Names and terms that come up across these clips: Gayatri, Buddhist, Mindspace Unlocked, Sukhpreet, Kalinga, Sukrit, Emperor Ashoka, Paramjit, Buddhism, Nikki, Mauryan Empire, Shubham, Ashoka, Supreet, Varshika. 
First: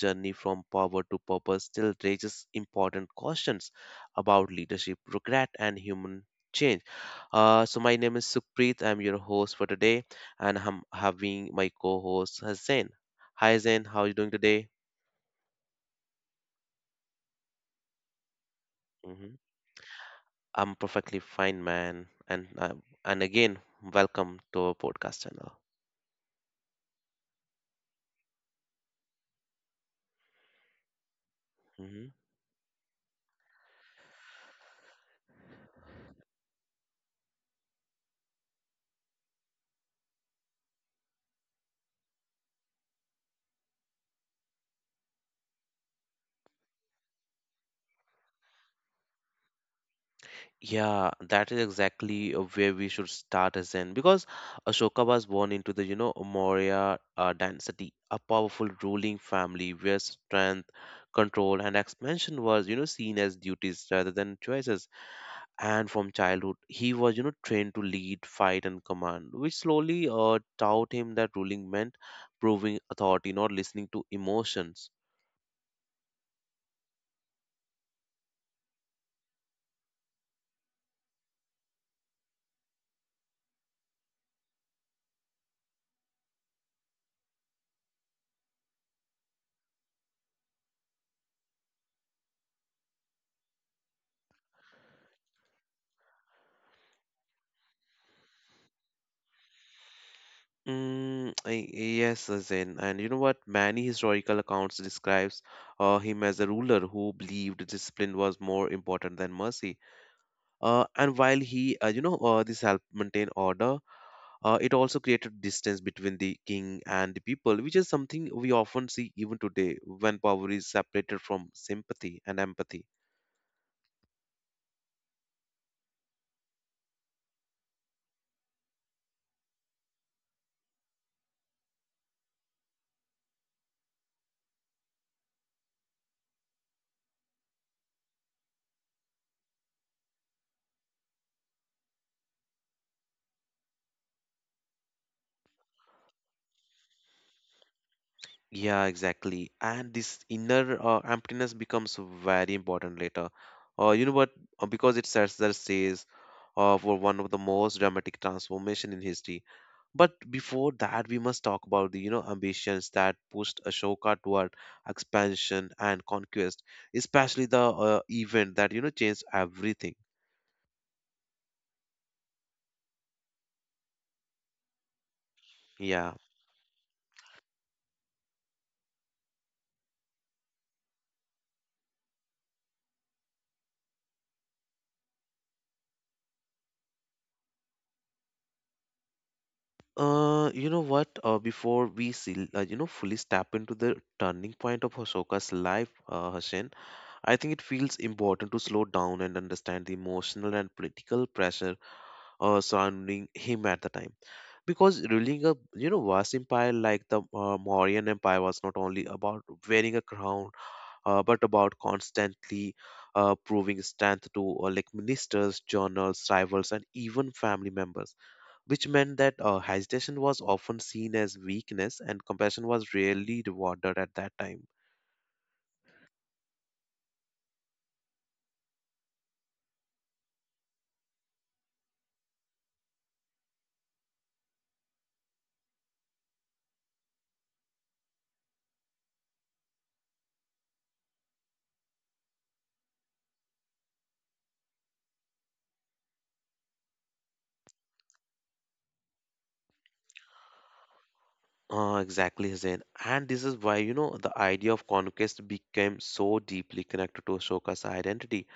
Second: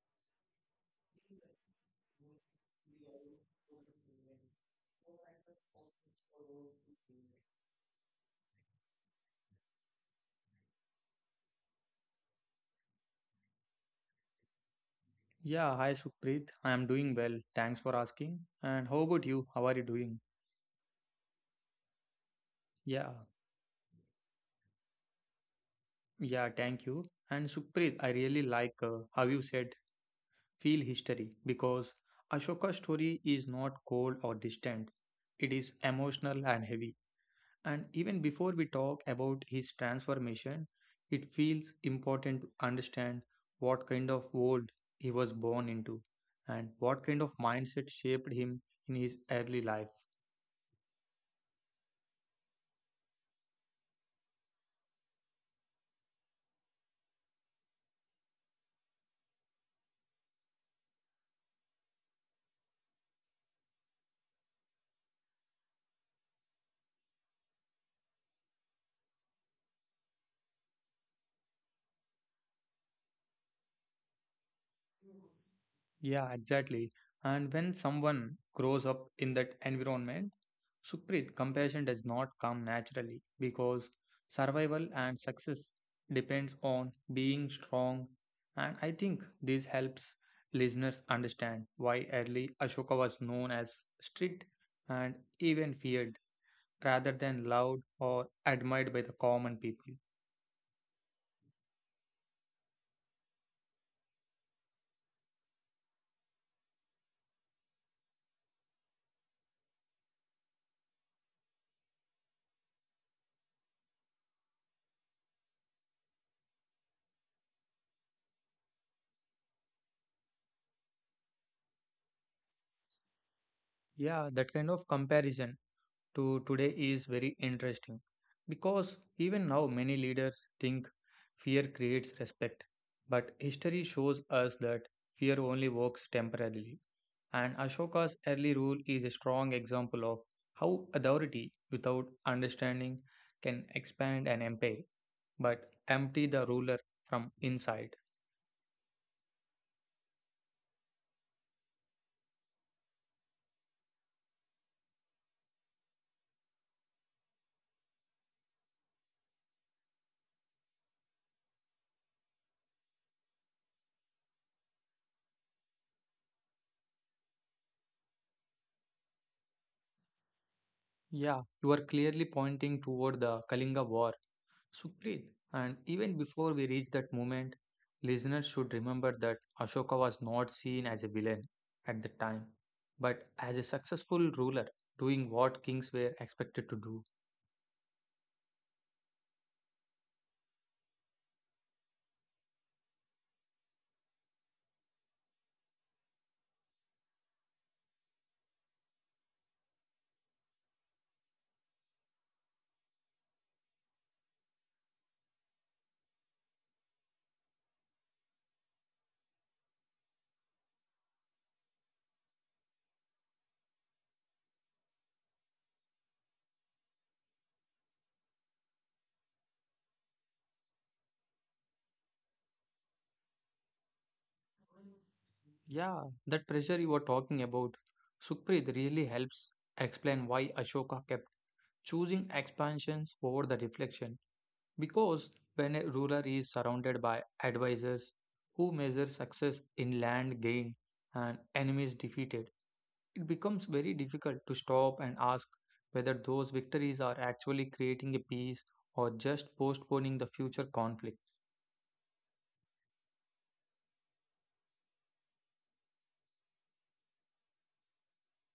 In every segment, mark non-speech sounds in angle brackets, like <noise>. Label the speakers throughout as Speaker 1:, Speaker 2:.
Speaker 1: journey from power to purpose still raises important questions about leadership, regret, and human change. My name is Supreet, I'm your host for today, and I'm having my co host Hussein. Hi Zen, how are you doing today?
Speaker 2: Yeah, hi Supreet. I am doing well. Thanks for asking. And how about
Speaker 1: hmm
Speaker 2: you? How are you doing?
Speaker 1: I'm perfectly fine, man. And uh,
Speaker 2: Yeah,
Speaker 1: and again, welcome to our podcast channel.
Speaker 2: yeah, thank you. And Supreet, I really like how you said feel history because
Speaker 1: hmm
Speaker 2: Ashoka's story is not cold or distant. It is emotional and heavy. And even before we talk about his transformation, it feels important to understand what kind of world he was born into and what kind of mindset shaped him in his early life.
Speaker 1: Yeah, that is exactly where we should start as Zen, because Ashoka was born into the Maurya dynasty, a powerful ruling family where strength, control, and expansion was seen as duties rather than choices. And from childhood, he was trained to lead, fight, and command, which slowly taught him that ruling meant proving authority, not listening to emotions.
Speaker 2: Yeah, exactly. And when someone grows up in that environment, Supreet, compassion does not come naturally because survival and success depends on being strong. And I think this helps listeners understand why early Ashoka was known as strict and even feared rather than loved or admired by the common people.
Speaker 1: I- yes, Zain. And you know what many historical accounts describes him as a ruler who believed discipline was more important than mercy, and while he this helped maintain order. It also created distance between the king and the people, which is something we often see even today when power is separated from sympathy and empathy.
Speaker 2: Yeah, that kind of comparison to today is very interesting because even now many leaders think fear creates respect, but history shows us that fear only works temporarily. And Ashoka's early rule is a strong example of how authority without understanding can expand an empire but empty the ruler from inside.
Speaker 1: Yeah, exactly. And this inner emptiness becomes very important later. You know what? Because it sets the stage for one of the most dramatic transformation in history. But before that, we must talk about the ambitions that pushed Ashoka toward expansion and conquest, especially the event that changed everything.
Speaker 2: Yeah, you are clearly pointing toward the Kalinga War Sukrit, and
Speaker 1: Yeah.
Speaker 2: even before we reach that moment, listeners should remember that Ashoka was not seen as a villain at the time, but as a successful ruler doing what kings were expected to do.
Speaker 1: You know what? Before we see, fully step into the turning point of Ashoka's life, Hassan, I think it feels important to slow down and understand the emotional and political pressure surrounding him at the time, because ruling a vast empire like the Mauryan Empire was not only about wearing a crown, but about constantly proving strength to ministers, journals, rivals, and even family members, which meant that hesitation was often seen as weakness, and compassion was rarely rewarded at that time.
Speaker 2: Yeah, that pressure you were talking about, Sukrit, really helps explain why Ashoka kept choosing expansions over the reflection. Because when a ruler is surrounded by advisors who measure success in land gained and enemies defeated, it becomes very difficult to stop and ask whether those victories are actually creating a peace or just postponing the future conflict.
Speaker 1: Exactly, Hussein. And this is why, the idea of conquest became so deeply connected to Ashoka's identity,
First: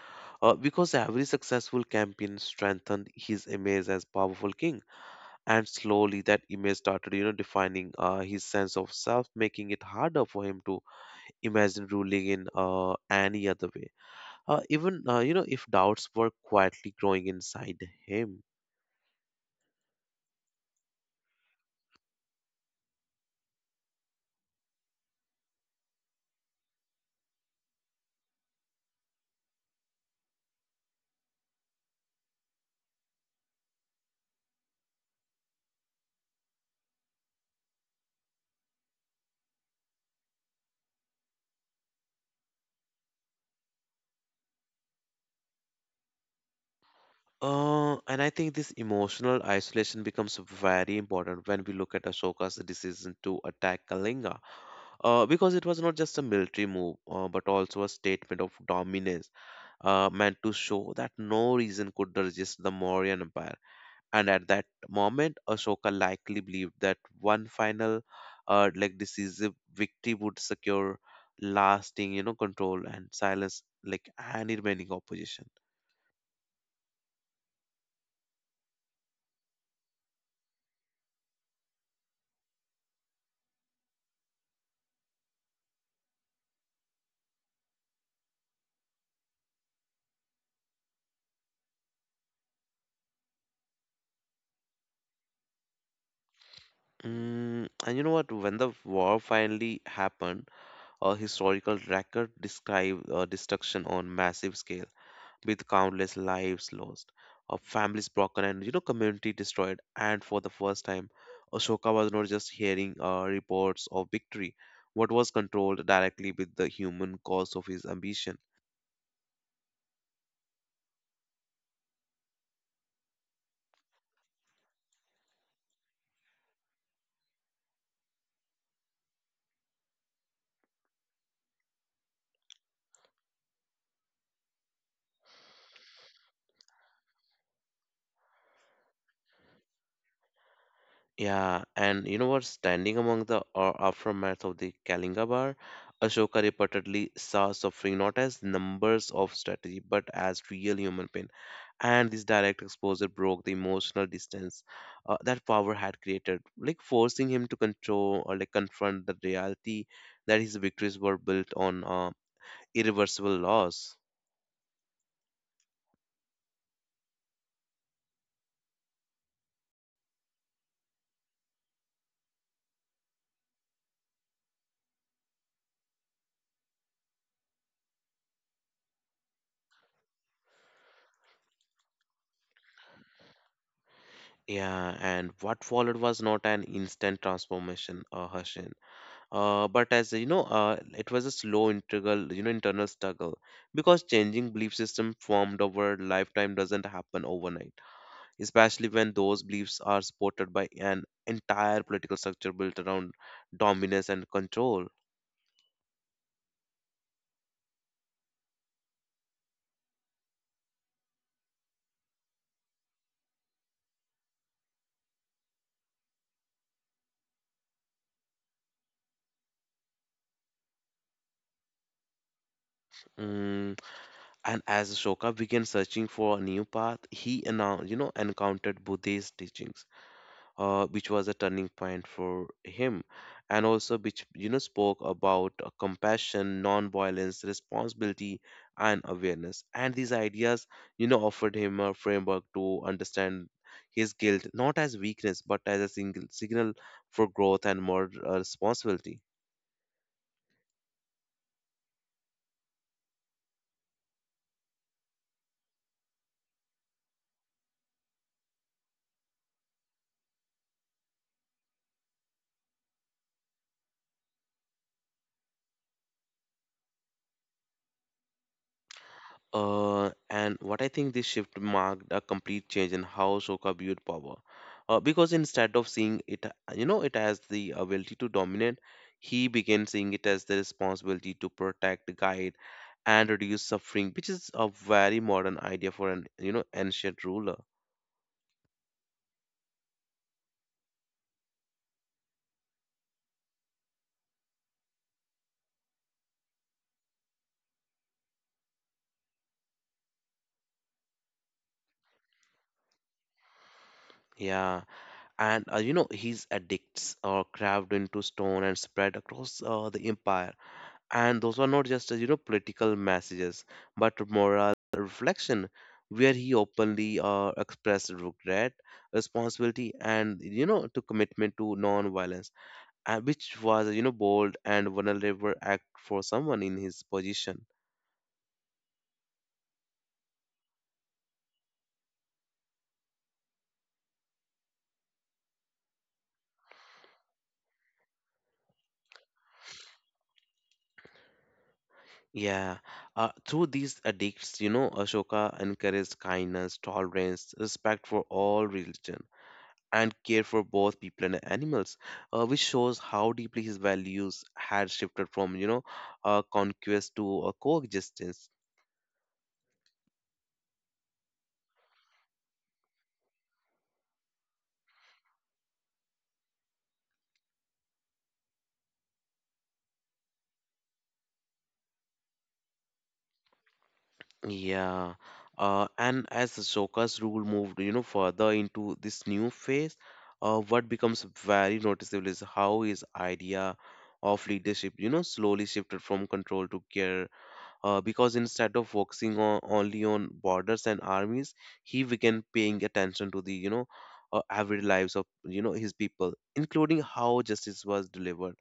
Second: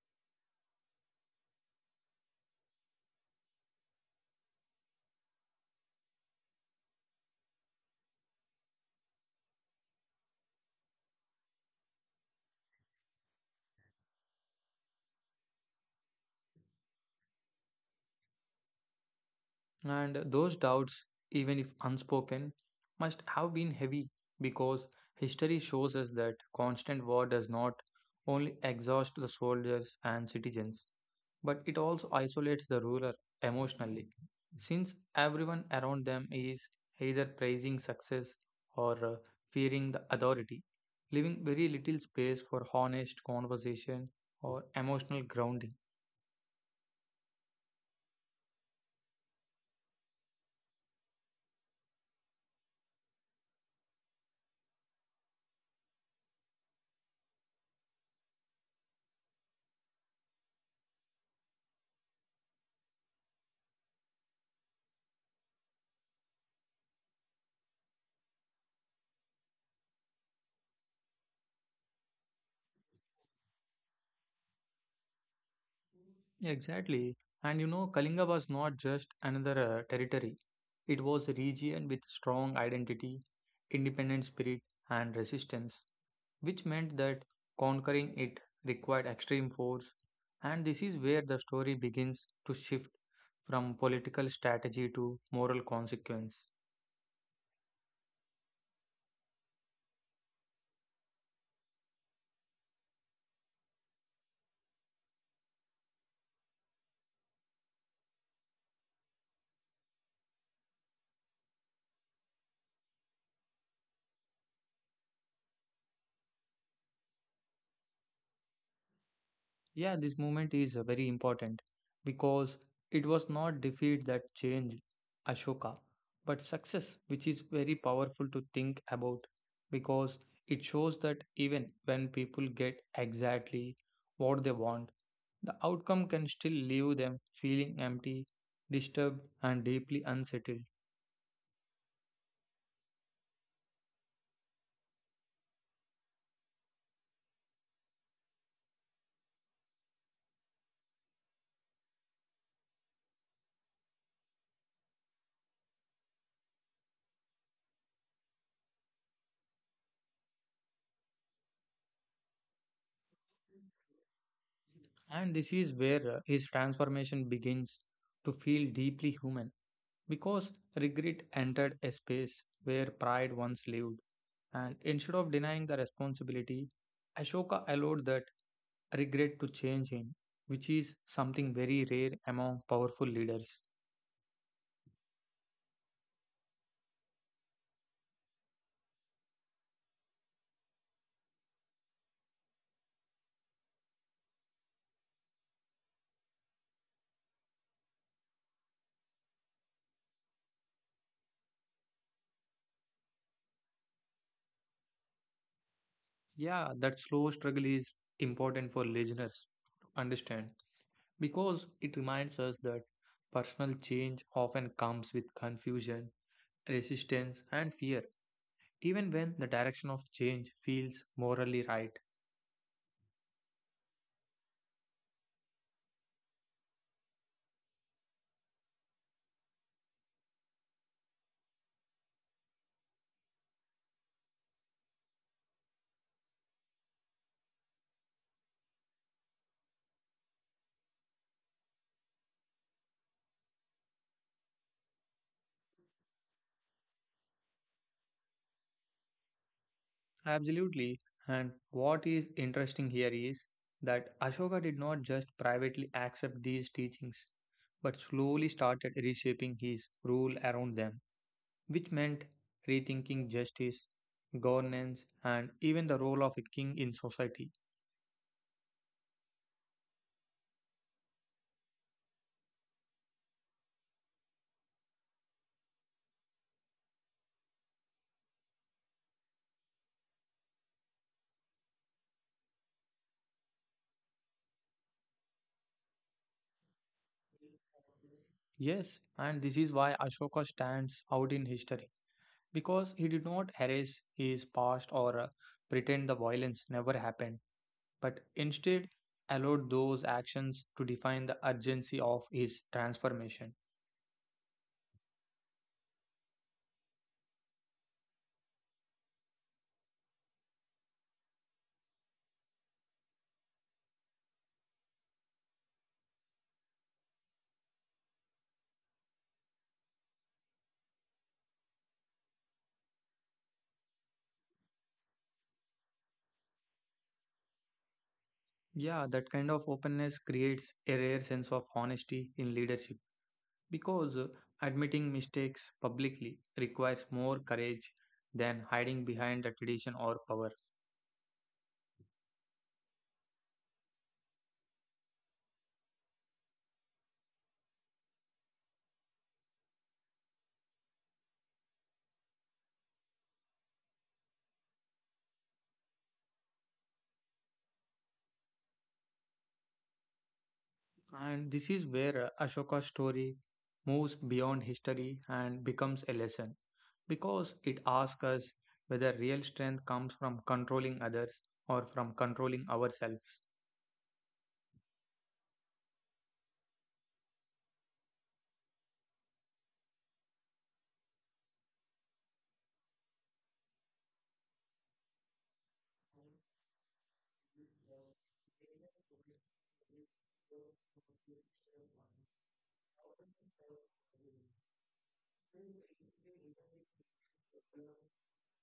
Speaker 1: Because every successful campaign strengthened his image as powerful king, and slowly that image started, defining his sense of self, making it harder for him to imagine ruling in any other way. Even if doubts were quietly growing inside him.
Speaker 2: And those doubts, even if unspoken, must have been heavy because history shows us that constant war does not only exhaust the soldiers and citizens, but it also isolates the ruler emotionally, since everyone around them is either praising success or fearing the authority, leaving very little space for honest conversation or emotional grounding.
Speaker 1: And I think this emotional isolation becomes very important when we look at Ashoka's decision to attack Kalinga, because it was not just a military move, but also a statement of dominance meant to show that no reason could resist the Mauryan Empire. And at that moment, Ashoka likely believed that one final, decisive victory would secure lasting, control and silence, any remaining opposition.
Speaker 2: Exactly. And you know, Kalinga was not just another territory. It was a region with strong identity, independent spirit, and resistance, which meant that conquering it required extreme force. And this is where the story begins to shift from political strategy to moral consequence.
Speaker 1: And you know what? When the war finally happened, a historical record described destruction on massive scale, with countless lives lost, of families broken, and community destroyed. And for the first time, Ashoka was not just hearing reports of victory, what was controlled directly with the human cause of his ambition.
Speaker 2: Yeah, this movement is very important because it was not defeat that changed Ashoka, but success, which is very powerful to think about because it shows that even when people get exactly what they want, the outcome can still leave them feeling empty, disturbed, and deeply unsettled.
Speaker 1: Yeah, and you know what? Standing among the aftermath of the Kalinga Bar, Ashoka reportedly saw suffering not as numbers of strategy but as real human pain, and this direct exposure broke the emotional distance that power had created, forcing him to control or confront the reality that his victories were built on irreversible loss.
Speaker 2: And this is where his transformation begins to feel deeply human. Because regret entered a space where pride once lived, and instead of denying the responsibility, Ashoka allowed that regret to change him, which is something very rare among powerful leaders.
Speaker 1: Yeah, and what followed was not an instant transformation, Hashin, but as you know it was a slow integral internal struggle, because changing belief system formed over lifetime doesn't happen overnight, especially when those beliefs are supported by an entire political structure built around dominance and control.
Speaker 2: Yeah, that slow struggle is important for listeners to understand because it reminds us that personal change often comes with confusion, resistance, and fear, even when the direction of change feels morally right.
Speaker 1: Mm, and as Ashoka began searching for a new path, he announced, encountered Buddhist teachings, which was a turning point for him, and also which spoke about compassion, non-violence, responsibility, and awareness. And these ideas, offered him a framework to understand his guilt not as weakness but as a single signal for growth and more responsibility.
Speaker 2: Absolutely. And what is interesting here is that Ashoka did not just privately accept these teachings, but slowly started reshaping his rule around them, which meant rethinking justice, governance, and even the role of a king in society.
Speaker 1: And what I think this shift marked a complete change in how Sokka viewed power, because instead of seeing it as the ability to dominate, he began seeing it as the responsibility to protect, guide, and reduce suffering, which is a very modern idea for an, ancient ruler.
Speaker 2: Yes, and this is why Ashoka stands out in history, because he did not erase his past or pretend the violence never happened, but instead allowed those actions to define the urgency of his transformation.
Speaker 1: Yeah, and his edicts are carved into stone and spread across the empire, and those are not just political messages but moral reflection, where he openly expressed regret, responsibility, and to commitment to non-violence, which was bold and vulnerable act for someone in his position.
Speaker 2: Yeah, that kind of openness creates a rare sense of honesty in leadership because admitting mistakes publicly requires more courage than hiding behind the tradition or power.
Speaker 1: Yeah, through these edicts, Ashoka encouraged kindness, tolerance, respect for all religion, and care for both people and animals, which shows how deeply his values had shifted from, conquest to coexistence.
Speaker 2: And this is where Ashoka's story moves beyond history and becomes a lesson because it asks us whether real strength comes from controlling others or from controlling ourselves.
Speaker 1: Yeah. And as Ashoka's rule moved, further into this new phase, what becomes very noticeable is how his idea of leadership, slowly shifted from control to care, because instead of focusing on only on borders and armies, he began paying attention to the everyday lives of his people, including how justice was delivered,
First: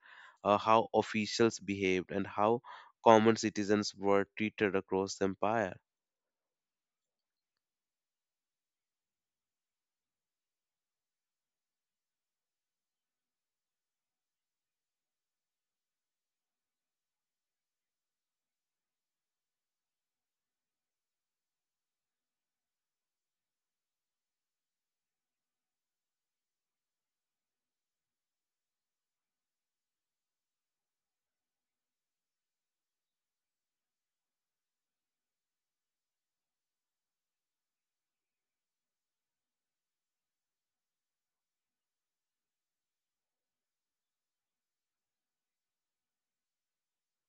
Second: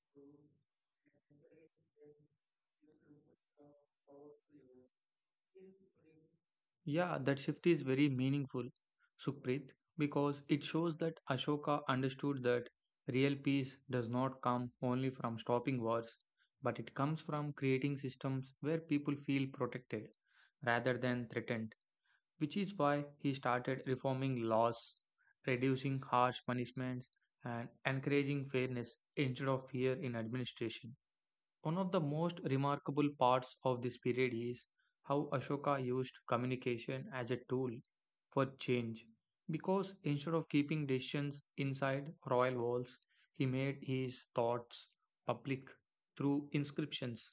Speaker 1: how officials behaved, and how common citizens were treated across the empire.
Speaker 2: Yeah, that shift is very meaningful, Supreet, because it shows that Ashoka understood that real peace does not come only from stopping wars, but it comes from creating systems where people feel protected rather than threatened, which is why he started reforming laws, reducing harsh punishments, and encouraging fairness instead of fear in administration. One of the most remarkable parts of this period is how Ashoka used communication as a tool for change. Because instead of keeping decisions inside royal walls, he made his thoughts public through inscriptions,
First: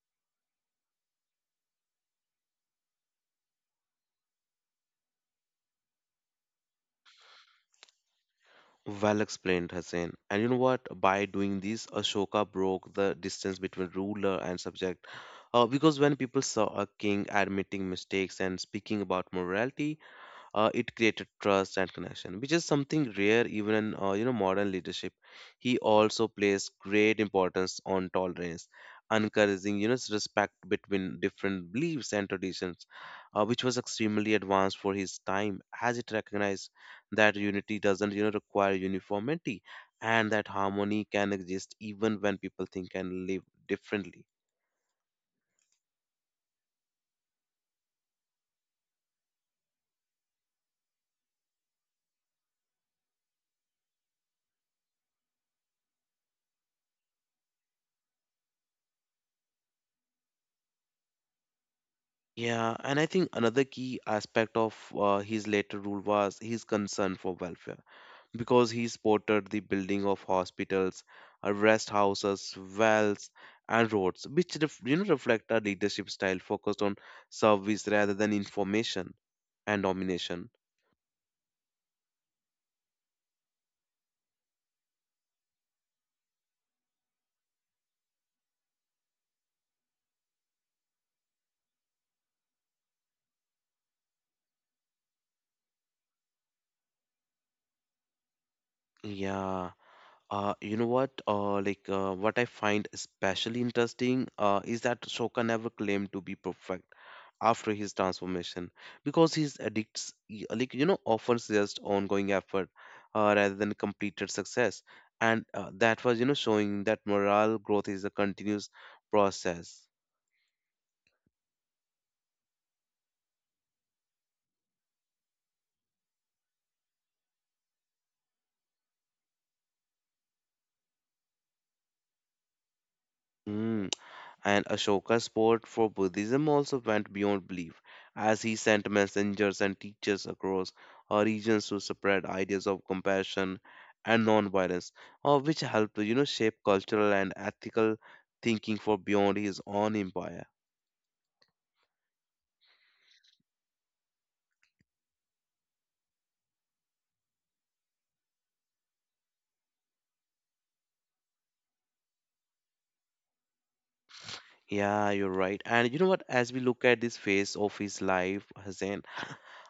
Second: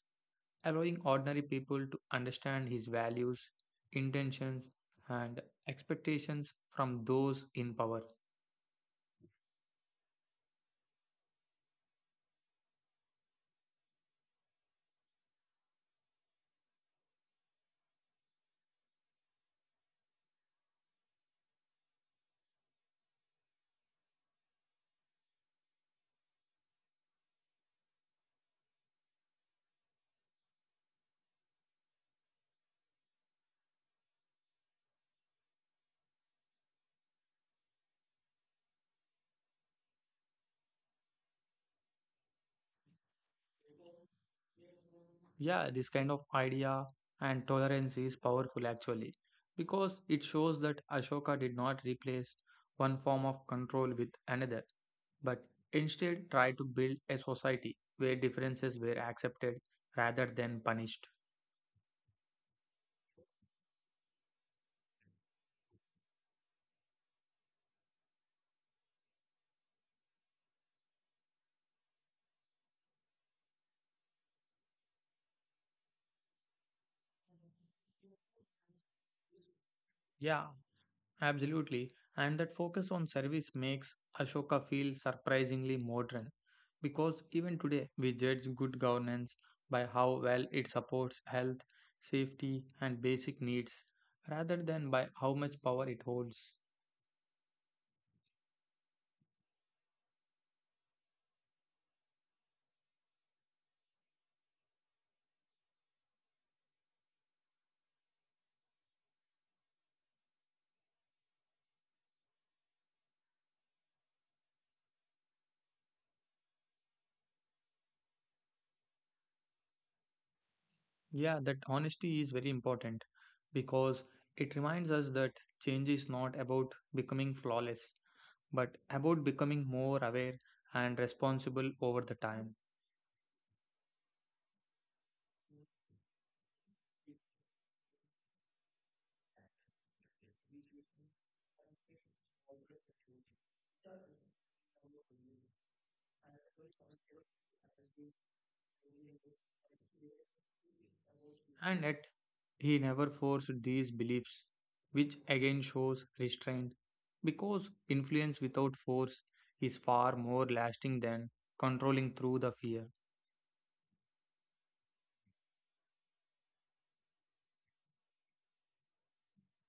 Speaker 2: allowing ordinary people to understand his values, intentions, and expectations from those in power.
Speaker 1: Well explained, Hussein. And you know what? By doing this, Ashoka broke the distance between ruler and subject, because when people saw a king admitting mistakes and speaking about morality, it created trust and connection, which is something rare even in modern leadership. He also placed great importance on tolerance, encouraging s- respect between different beliefs and traditions, which was extremely advanced for his time, as it recognized that unity doesn't require uniformity, and that harmony can exist even when people think and live differently.
Speaker 2: Yeah, this kind of idea and tolerance is powerful actually because it shows that Ashoka did not replace one form of control with another, but instead tried to build a society where differences were accepted rather than punished.
Speaker 1: Yeah, and I think another key aspect of his later rule was his concern for welfare, because he supported the building of hospitals, rest houses, wells, and roads, which reflect a leadership style focused on service rather than information and domination.
Speaker 2: Yeah, absolutely, and that focus on service makes Ashoka feel surprisingly modern because even today we judge good governance by how well it supports health, safety, and basic needs rather than by how much power it holds.
Speaker 1: Yeah. What I find especially interesting is that Shoka never claimed to be perfect after his transformation, because his addicts, often suggest ongoing effort rather than completed success, and that was showing that moral growth is a continuous process.
Speaker 2: Yeah, that honesty is very important because it reminds us that change is not about becoming flawless but about becoming more aware and responsible over the time.
Speaker 1: Hmm. And Ashoka's support for Buddhism also went beyond belief, as he sent messengers and teachers across regions to spread ideas of compassion and non-violence, which helped shape cultural and ethical thinking for beyond his own empire.
Speaker 2: And yet, he never forced these beliefs, which again shows restraint, because influence without force is far more lasting than controlling through the fear.
Speaker 1: Yeah, you're right. And you know what? As we look at this phase of his life, Hussein,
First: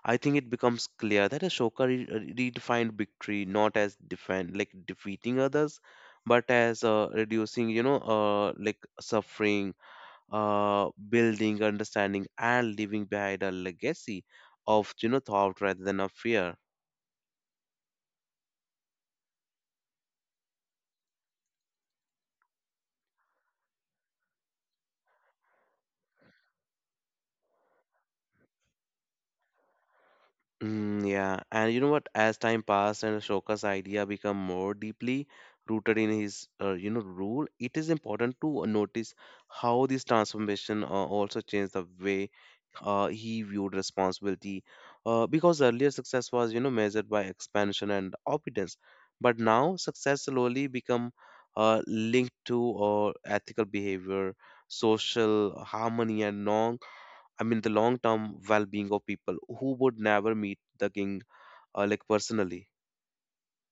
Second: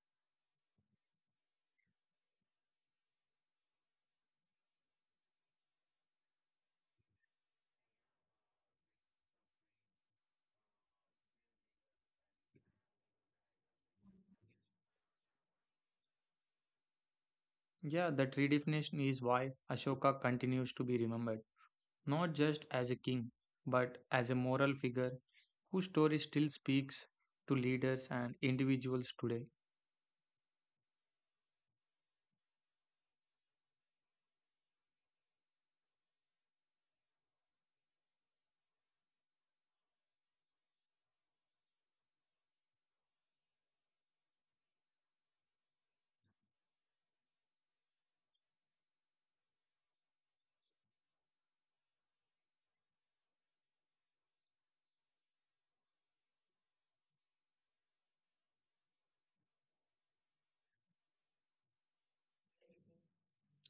Speaker 1: I think it becomes clear that Ashoka redefined victory not as defend like defeating others, but as reducing suffering, building understanding, and leaving behind a legacy of thought rather than of fear.
Speaker 2: Yeah, that redefinition is why Ashoka continues to be remembered, not just as a king, but as a moral figure whose story still speaks to leaders and individuals today.
Speaker 1: Yeah, and you know what? As time passed and Ashoka's idea become more deeply rooted in his rule, it is important to notice how this transformation also changed the way he viewed responsibility, because earlier success was measured by expansion and obedience, but now success slowly become linked to ethical behavior, social harmony, and long I mean the long term well being of people who would never meet the king personally.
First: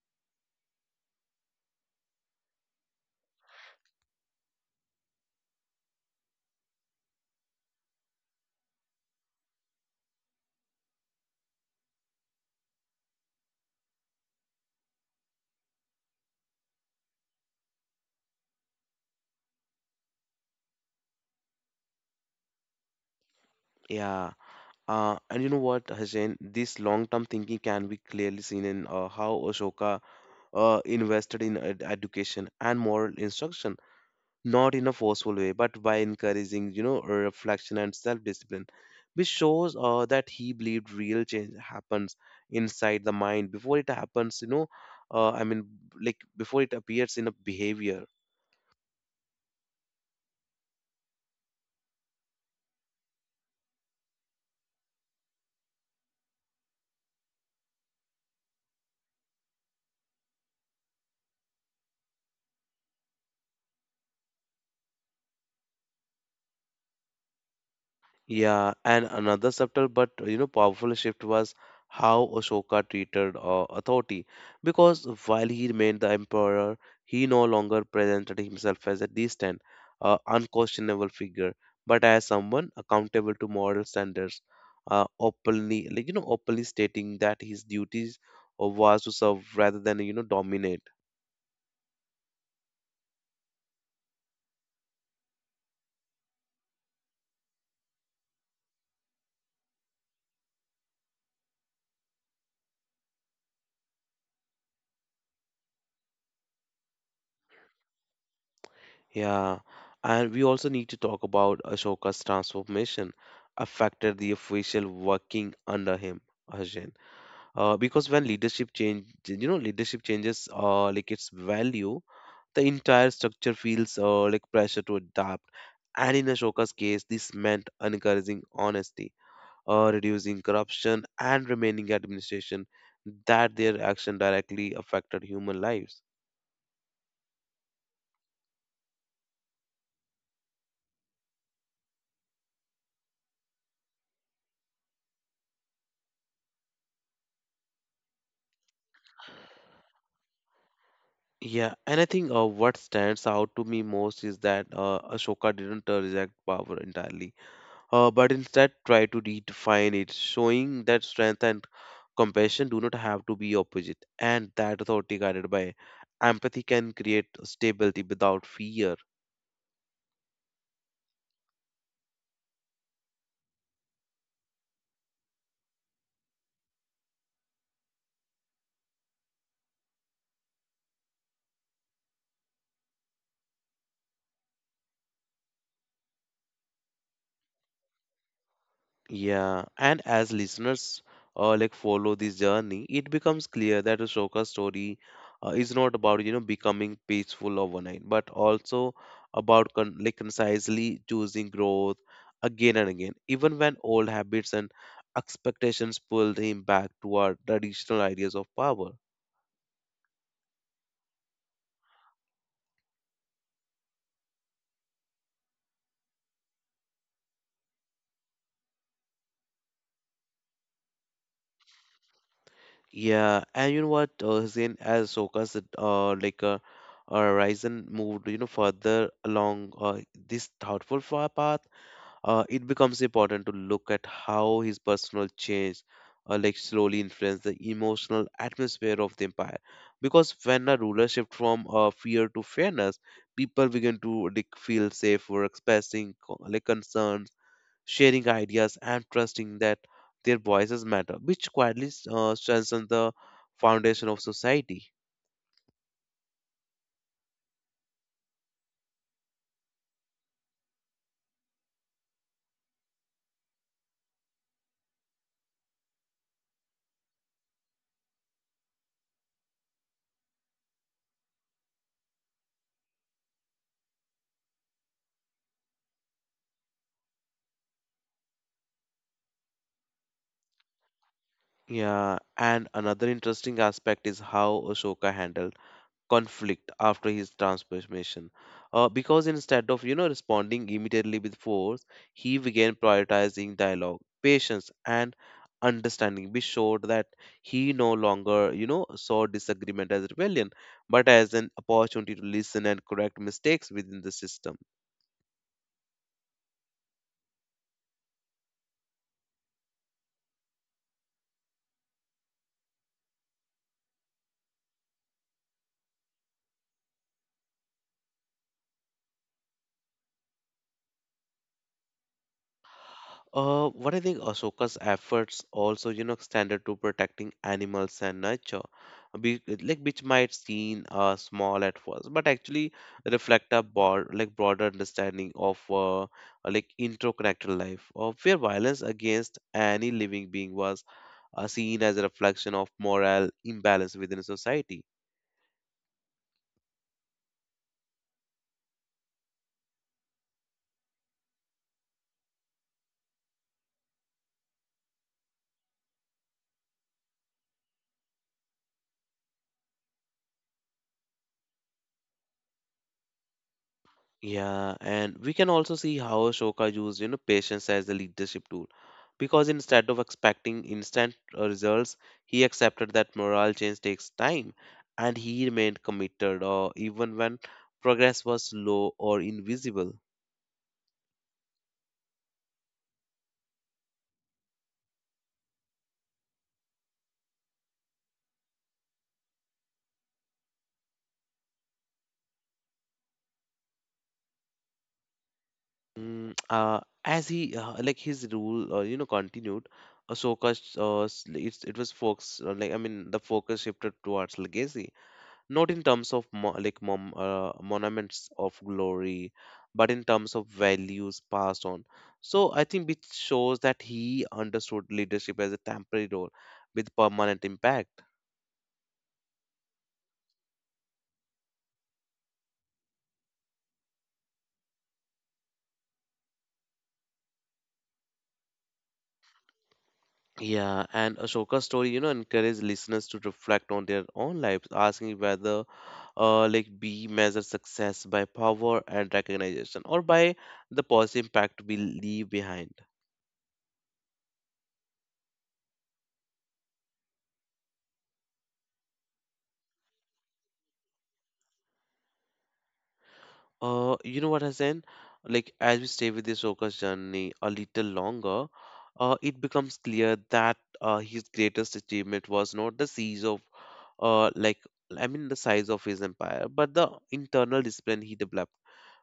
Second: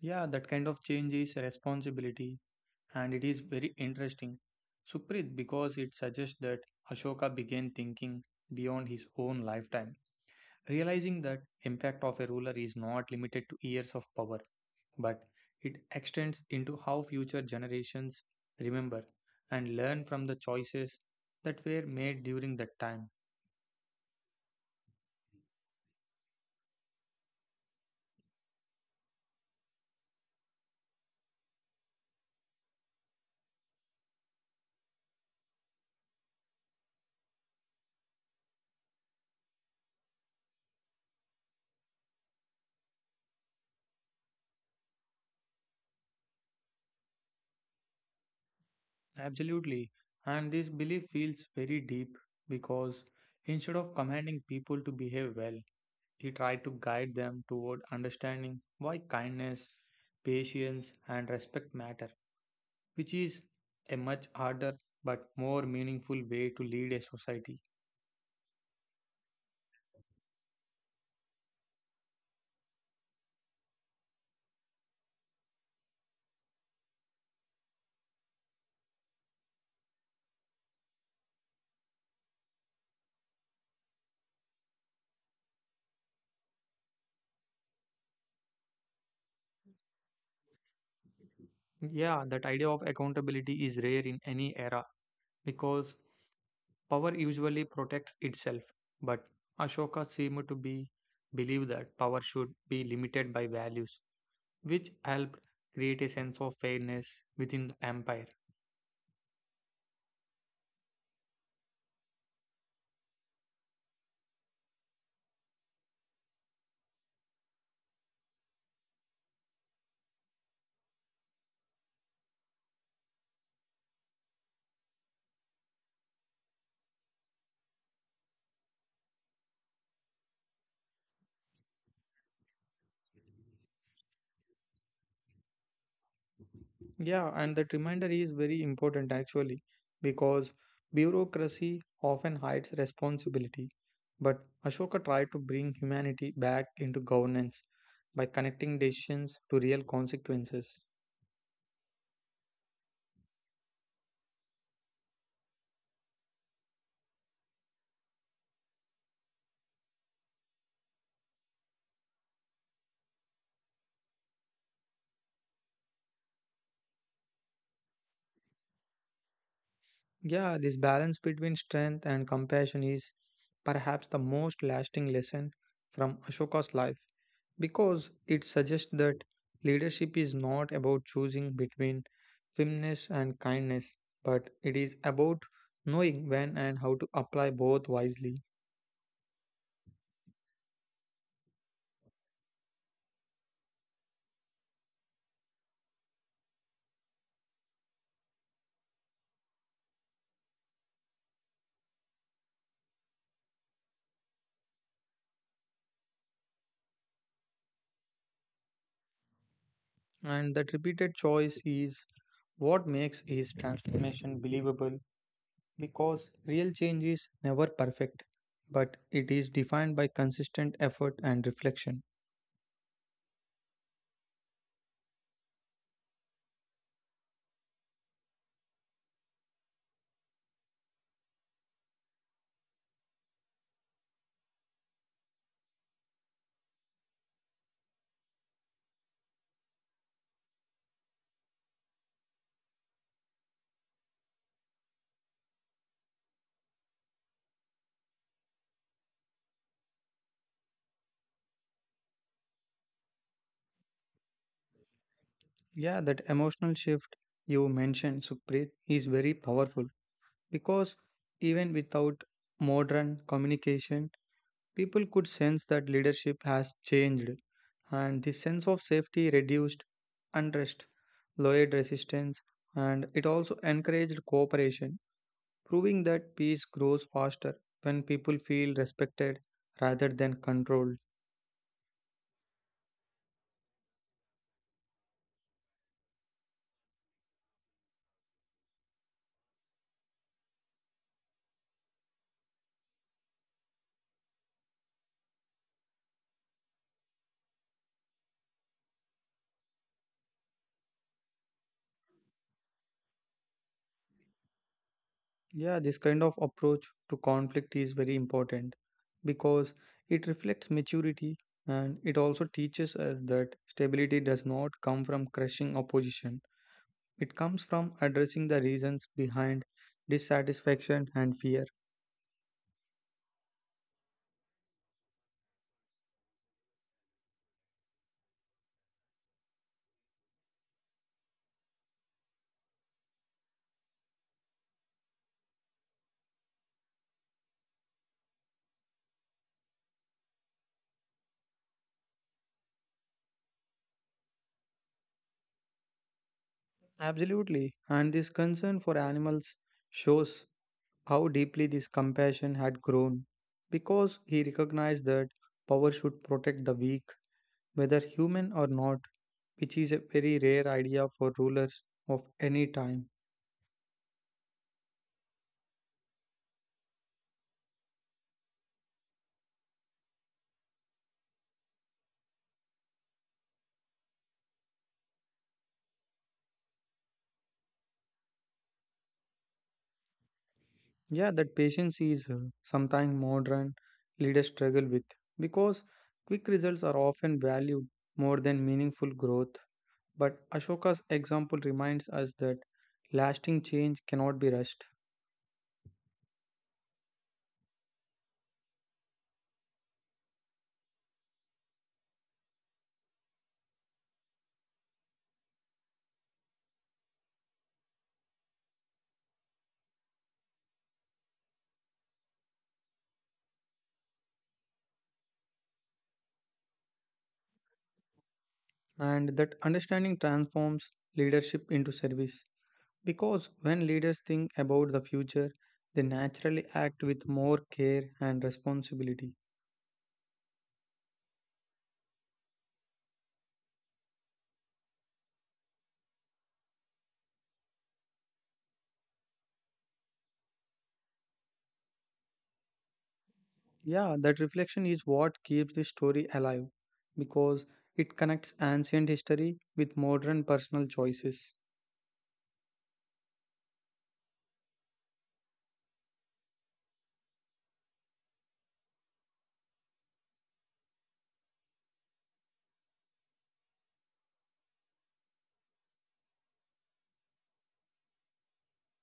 Speaker 2: Yeah, that kind of change is a responsibility and it is very interesting, Suprit, because it suggests that Ashoka began thinking beyond his own lifetime. Realizing that impact of a ruler is not limited to years of power, but it extends into how future generations remember and learn from the choices that were made during that time.
Speaker 1: Yeah, and you know what Hassan, this long term thinking can be clearly seen in how Ashoka invested in education and moral instruction, not in a forceful way, but by encouraging, reflection and self discipline, which shows that he believed real change happens inside the mind before it happens, uh, I mean, before it appears in a behavior.
Speaker 2: Absolutely. And this belief feels very deep because instead of commanding people to behave well, he tried to guide them toward understanding why kindness, patience, and respect matter, which is a much harder but more meaningful way to lead a society.
Speaker 1: Yeah, and another subtle but powerful shift was how Ashoka treated authority, because while he remained the emperor, he no longer presented himself as a distant, unquestionable figure, but as someone accountable to moral standards, openly like you know openly stating that his duties was to serve rather than dominate.
Speaker 2: Yeah, that idea of accountability is rare in any era because power usually protects itself. But Ashoka seemed to be believe that power should be limited by values, which helped create a sense of fairness within the empire.
Speaker 1: Yeah, and we also need to talk about Ashoka's transformation affected the official working under him, Arjun. Because when leadership change, leadership changes like its value, the entire structure feels like pressure to adapt. And in Ashoka's case, this meant encouraging honesty, reducing corruption, and remaining administration that their action directly affected human lives.
Speaker 2: Yeah, and that reminder is very important actually because bureaucracy often hides responsibility. But Ashoka tried to bring humanity back into governance by connecting decisions to real consequences.
Speaker 1: Yeah, and I think what stands out to me most is that Ashoka didn't reject power entirely, but instead tried to redefine it, showing that strength and compassion do not have to be opposite, and that authority guided by empathy can create stability without fear.
Speaker 2: Yeah, this balance between strength and compassion is perhaps the most lasting lesson from Ashoka's life because it suggests that leadership is not about choosing between firmness and kindness, but it is about knowing when and how to apply both wisely.
Speaker 1: Yeah, and as listeners like follow this journey, it becomes clear that Ashoka's story is not about becoming peaceful overnight, but also about concisely choosing growth again and again, even when old habits and expectations pulled him back toward traditional ideas of power.
Speaker 2: And that repeated choice is what makes his transformation believable because real change is never perfect, but it is defined by consistent effort and reflection.
Speaker 1: Yeah, and you know what, Hussein, as Soka's Ryzen moved further along this thoughtful path, it becomes important to look at how his personal change like slowly influenced the emotional atmosphere of the empire, because when a ruler shifts from fear to fairness, people begin to like, feel safe for expressing concerns, sharing ideas and trusting that their voices matter, which quietly strengthens the foundation of society.
Speaker 2: Yeah, that emotional shift you mentioned, Sukhpreet, is very powerful because even without modern communication, people could sense that leadership has changed and the sense of safety reduced unrest, lowered resistance, and it also encouraged cooperation, proving that peace grows faster when people feel respected rather than controlled.
Speaker 1: Yeah, and another interesting aspect is how Ashoka handled conflict after his transformation. Because instead of responding immediately with force, he began prioritizing dialogue, patience, and understanding, be sure that he no longer saw disagreement as rebellion, but as an opportunity to listen and correct mistakes within the system.
Speaker 2: Yeah, this kind of approach to conflict is very important because it reflects maturity and it also teaches us that stability does not come from crushing opposition. It comes from addressing the reasons behind dissatisfaction and fear.
Speaker 1: What I think Ashoka's efforts also, extended to protecting animals and nature, be, like which might seem small at first, but actually reflect a broader understanding of like interconnected life, of where violence against any living being was seen as a reflection of moral imbalance within society.
Speaker 2: Absolutely. And this concern for animals shows how deeply this compassion had grown because he recognized that power should protect the weak whether human or not, which is a very rare idea for rulers of any time.
Speaker 1: Yeah, and we can also see how Ashoka used, patience as a leadership tool. Because instead of expecting instant results, he accepted that moral change takes time, and he remained committed or even when progress was slow or invisible.
Speaker 2: Yeah, that patience is sometimes modern leaders struggle with because quick results are often valued more than meaningful growth. But Ashoka's example reminds us that lasting change cannot be rushed,
Speaker 1: Mm. As he like his rule continued, Ahsoka it was focused the focus shifted towards legacy, not in terms of monuments of glory, but in terms of values passed on. So I think it shows that he understood leadership as a temporary role with permanent impact.
Speaker 2: and that understanding transforms leadership into service. Because when leaders think about the future, they naturally act with more care and responsibility.
Speaker 1: Yeah, and Ashoka's story encourages listeners to reflect on their own lives, asking whether we measure success by power and recognition or by the positive impact we leave behind.
Speaker 2: Yeah, that reflection is what keeps the story alive because it connects ancient history with modern personal choices.
Speaker 1: You know what, Hassan? Like, as we stay with this Oka's journey a little longer, it becomes clear that his greatest achievement was not the siege of, uh, like, the size of his empire, but the internal discipline he developed.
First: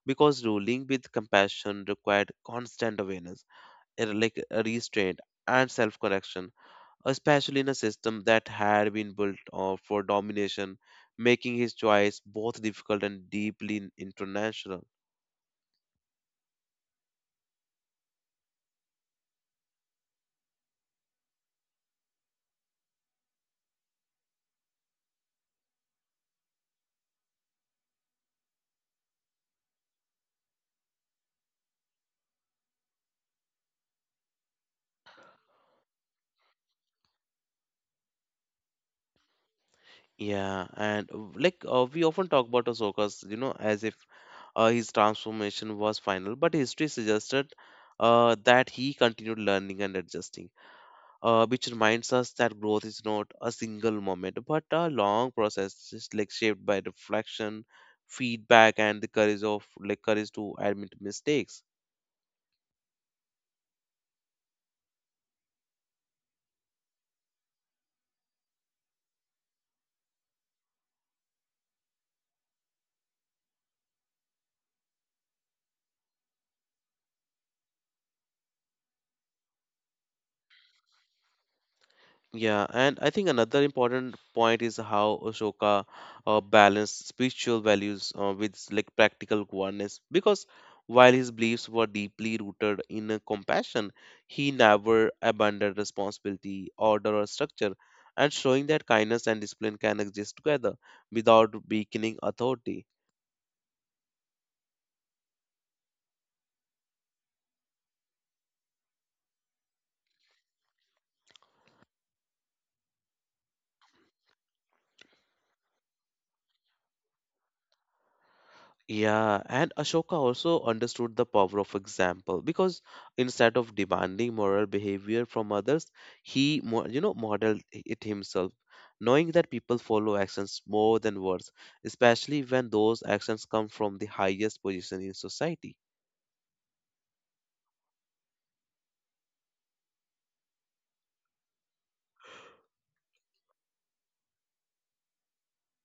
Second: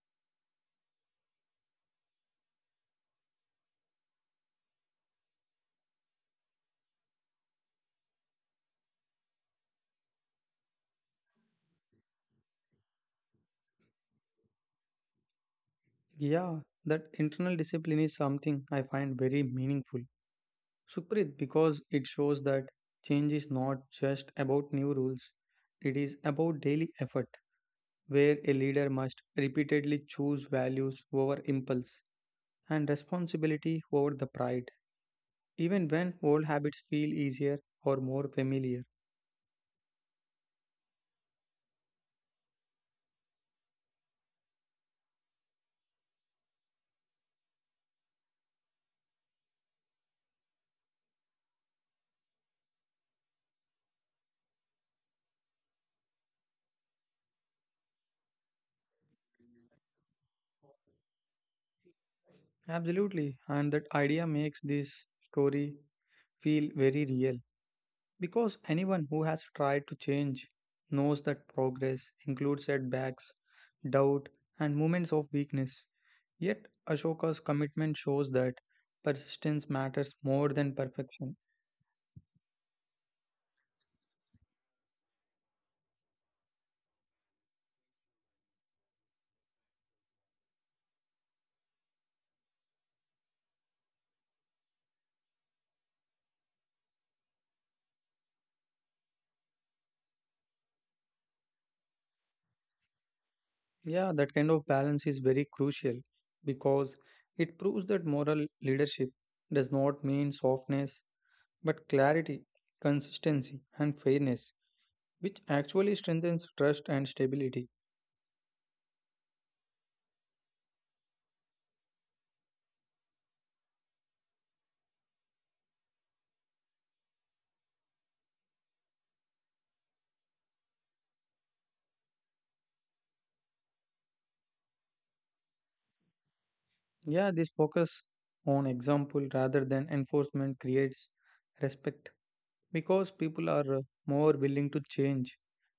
Speaker 1: Because ruling with compassion required constant awareness, restraint and self-correction, especially in a system that had been built for domination, making his choice both difficult and deeply international.
Speaker 2: Yeah, that internal discipline is something I find very meaningful, Sukrit, because it shows that change is not just about new rules, it is about daily effort, where a leader must repeatedly choose values over impulse and responsibility over the pride, even when old habits feel easier or more familiar.
Speaker 1: Yeah, and we often talk about Ahsoka's, as if his transformation was final, but history suggested that he continued learning and adjusting, which reminds us that growth is not a single moment, but a long process, just like shaped by reflection, feedback, and the courage of like courage to admit mistakes.
Speaker 2: Absolutely, and that idea makes this story feel very real because anyone who has tried to change knows that progress includes setbacks, doubt, and moments of weakness. Yet, Ashoka's commitment shows that persistence matters more than perfection.
Speaker 1: Yeah, and I think another important point is how Ashoka balanced spiritual values with like practical goodness. Because while his beliefs were deeply rooted in compassion, he never abandoned responsibility, order, or structure, and showing that kindness and discipline can exist together without weakening authority.
Speaker 2: Yeah, that kind of balance is very crucial because it proves that moral leadership does not mean softness but clarity, consistency, and fairness, which actually strengthens trust and stability.
Speaker 1: Yeah, and Ashoka also understood the power of example, because instead of demanding moral behavior from others, he modeled it himself, knowing that people follow actions more than words, especially when those actions come from the highest position in society.
Speaker 2: Yeah, this focus on example rather than enforcement creates respect because people are more willing to change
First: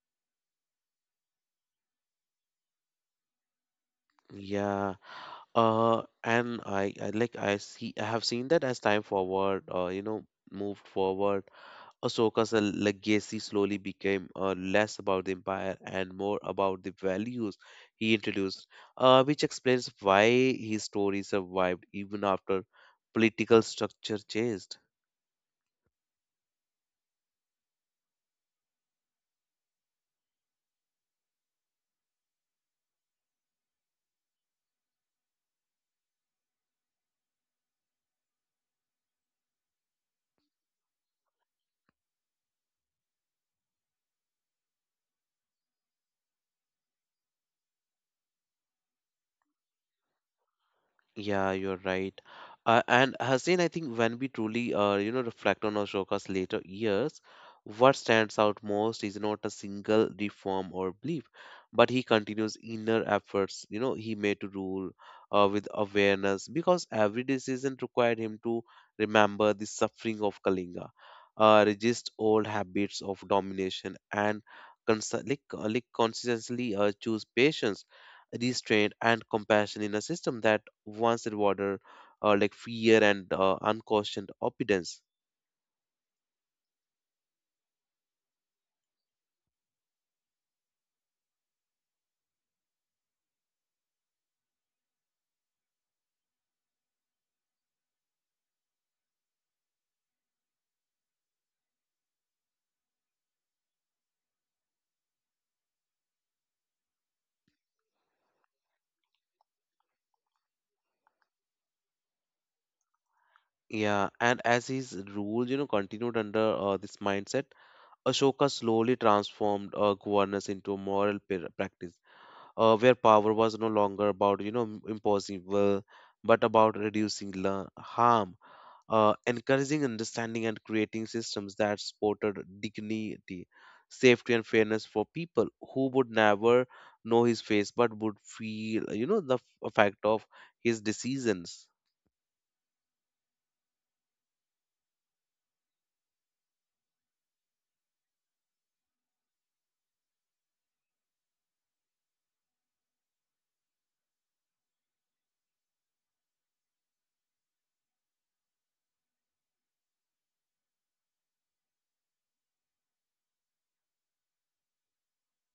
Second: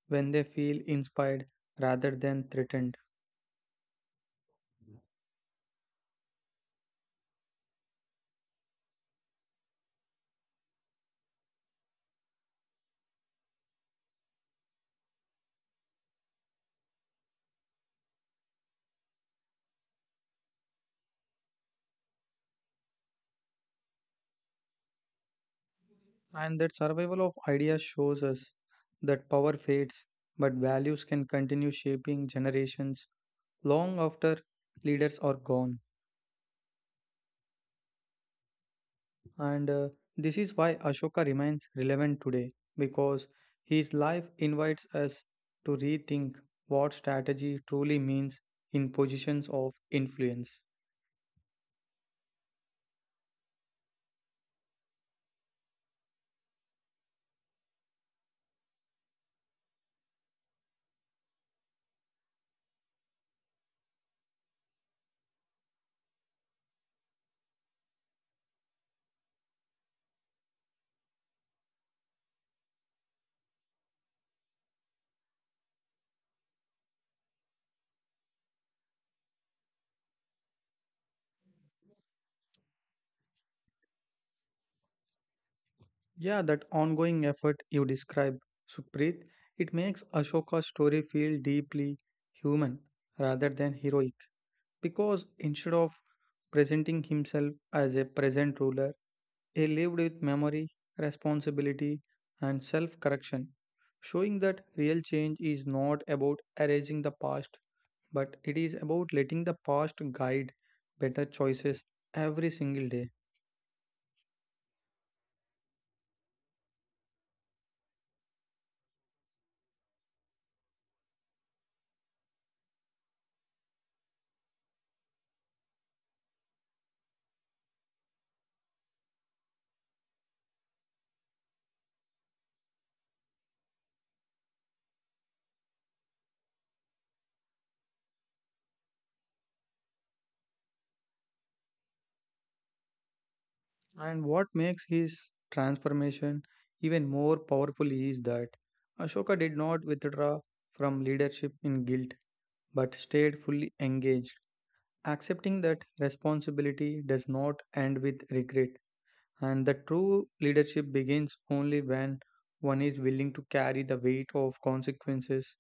Speaker 2: when they feel inspired rather than threatened.
Speaker 1: Yeah, and I like I see I have seen that as time forward, moved forward. Ahsoka's legacy slowly became less about the empire and more about the values he introduced, which explains why his story survived even after political structure changed.
Speaker 2: And that survival of ideas shows us that power fades, but values can continue shaping generations long after leaders are gone. And This is why Ashoka remains relevant today because his life invites us to rethink what strategy truly means in positions of influence.
Speaker 1: Yeah, you're right. And Hussein, I think when we truly, reflect on Ashoka's later years, what stands out most is not a single reform or belief, but he continues inner efforts, he made to rule with awareness, because every decision required him to remember the suffering of Kalinga, resist old habits of domination, and consistently choose patience, restraint, and compassion in a system that once in water, like fear and unquestioned obedience.
Speaker 2: Yeah, that ongoing effort you describe, Supreet, it makes Ashoka's story feel deeply human rather than heroic. Because instead of presenting himself as a present ruler, he lived with memory, responsibility, and self correction, showing that real change is not about erasing the past, but it is about letting the past guide better choices every single day.
Speaker 1: Yeah, and as his rule, continued under this mindset, Ashoka slowly transformed governance into a moral practice, where power was no longer about imposing will, but about reducing harm, encouraging understanding and creating systems that supported dignity, safety, and fairness for people who would never know his face but would feel, the effect of his decisions.
Speaker 2: And what makes his transformation even more powerful is that Ashoka did not withdraw from leadership in guilt but stayed fully engaged, accepting that responsibility does not end with regret and that true leadership begins only when one is willing to carry the weight of consequences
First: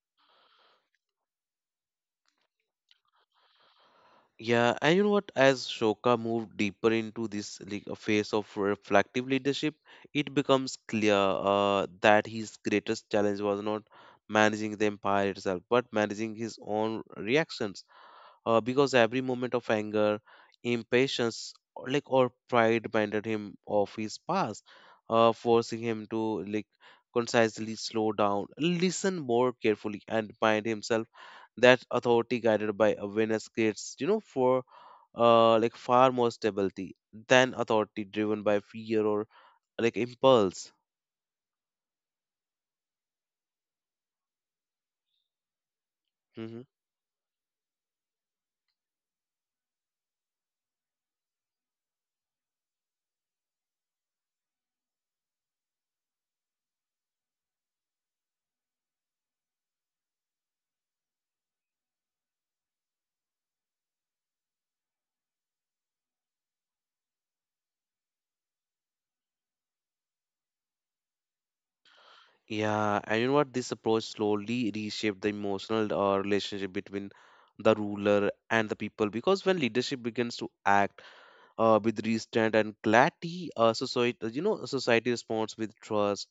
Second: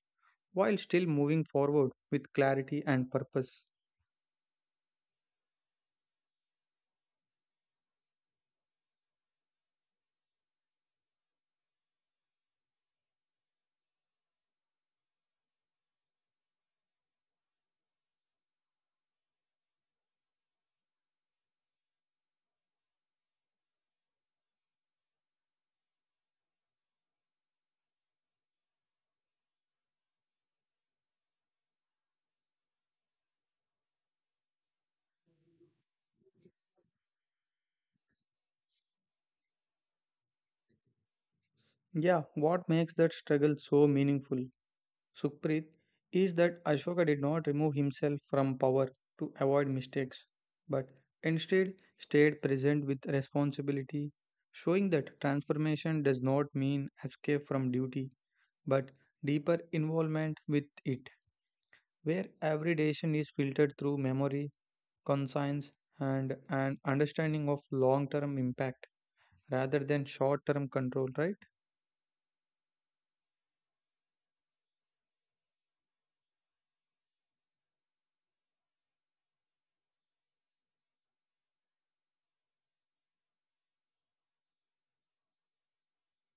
Speaker 2: while still moving forward with clarity and purpose.
Speaker 1: Yeah, and you know what? As Shoka moved deeper into this like a phase of reflective leadership, it becomes clear that his greatest challenge was not managing the empire itself, but managing his own reactions, because every moment of anger, impatience, or pride reminded him of his past, forcing him to like concisely slow down, listen more carefully, and remind himself that authority guided by awareness creates, for like far more stability than authority driven by fear or like impulse.
Speaker 2: Yeah, what makes that struggle so meaningful? Sukhpreet is
Speaker 1: Mm-hmm.
Speaker 2: that Ashoka did not remove himself from power to avoid mistakes, but instead stayed present with responsibility, showing that transformation does not mean escape from duty, but deeper involvement with it, where every decision is filtered through memory, conscience, and an understanding of long term impact rather than short term control, right?
Speaker 1: Yeah, and you know what? This approach slowly reshaped the emotional relationship between the ruler and the people, because when leadership begins to act with restraint and clarity, society society responds with trust,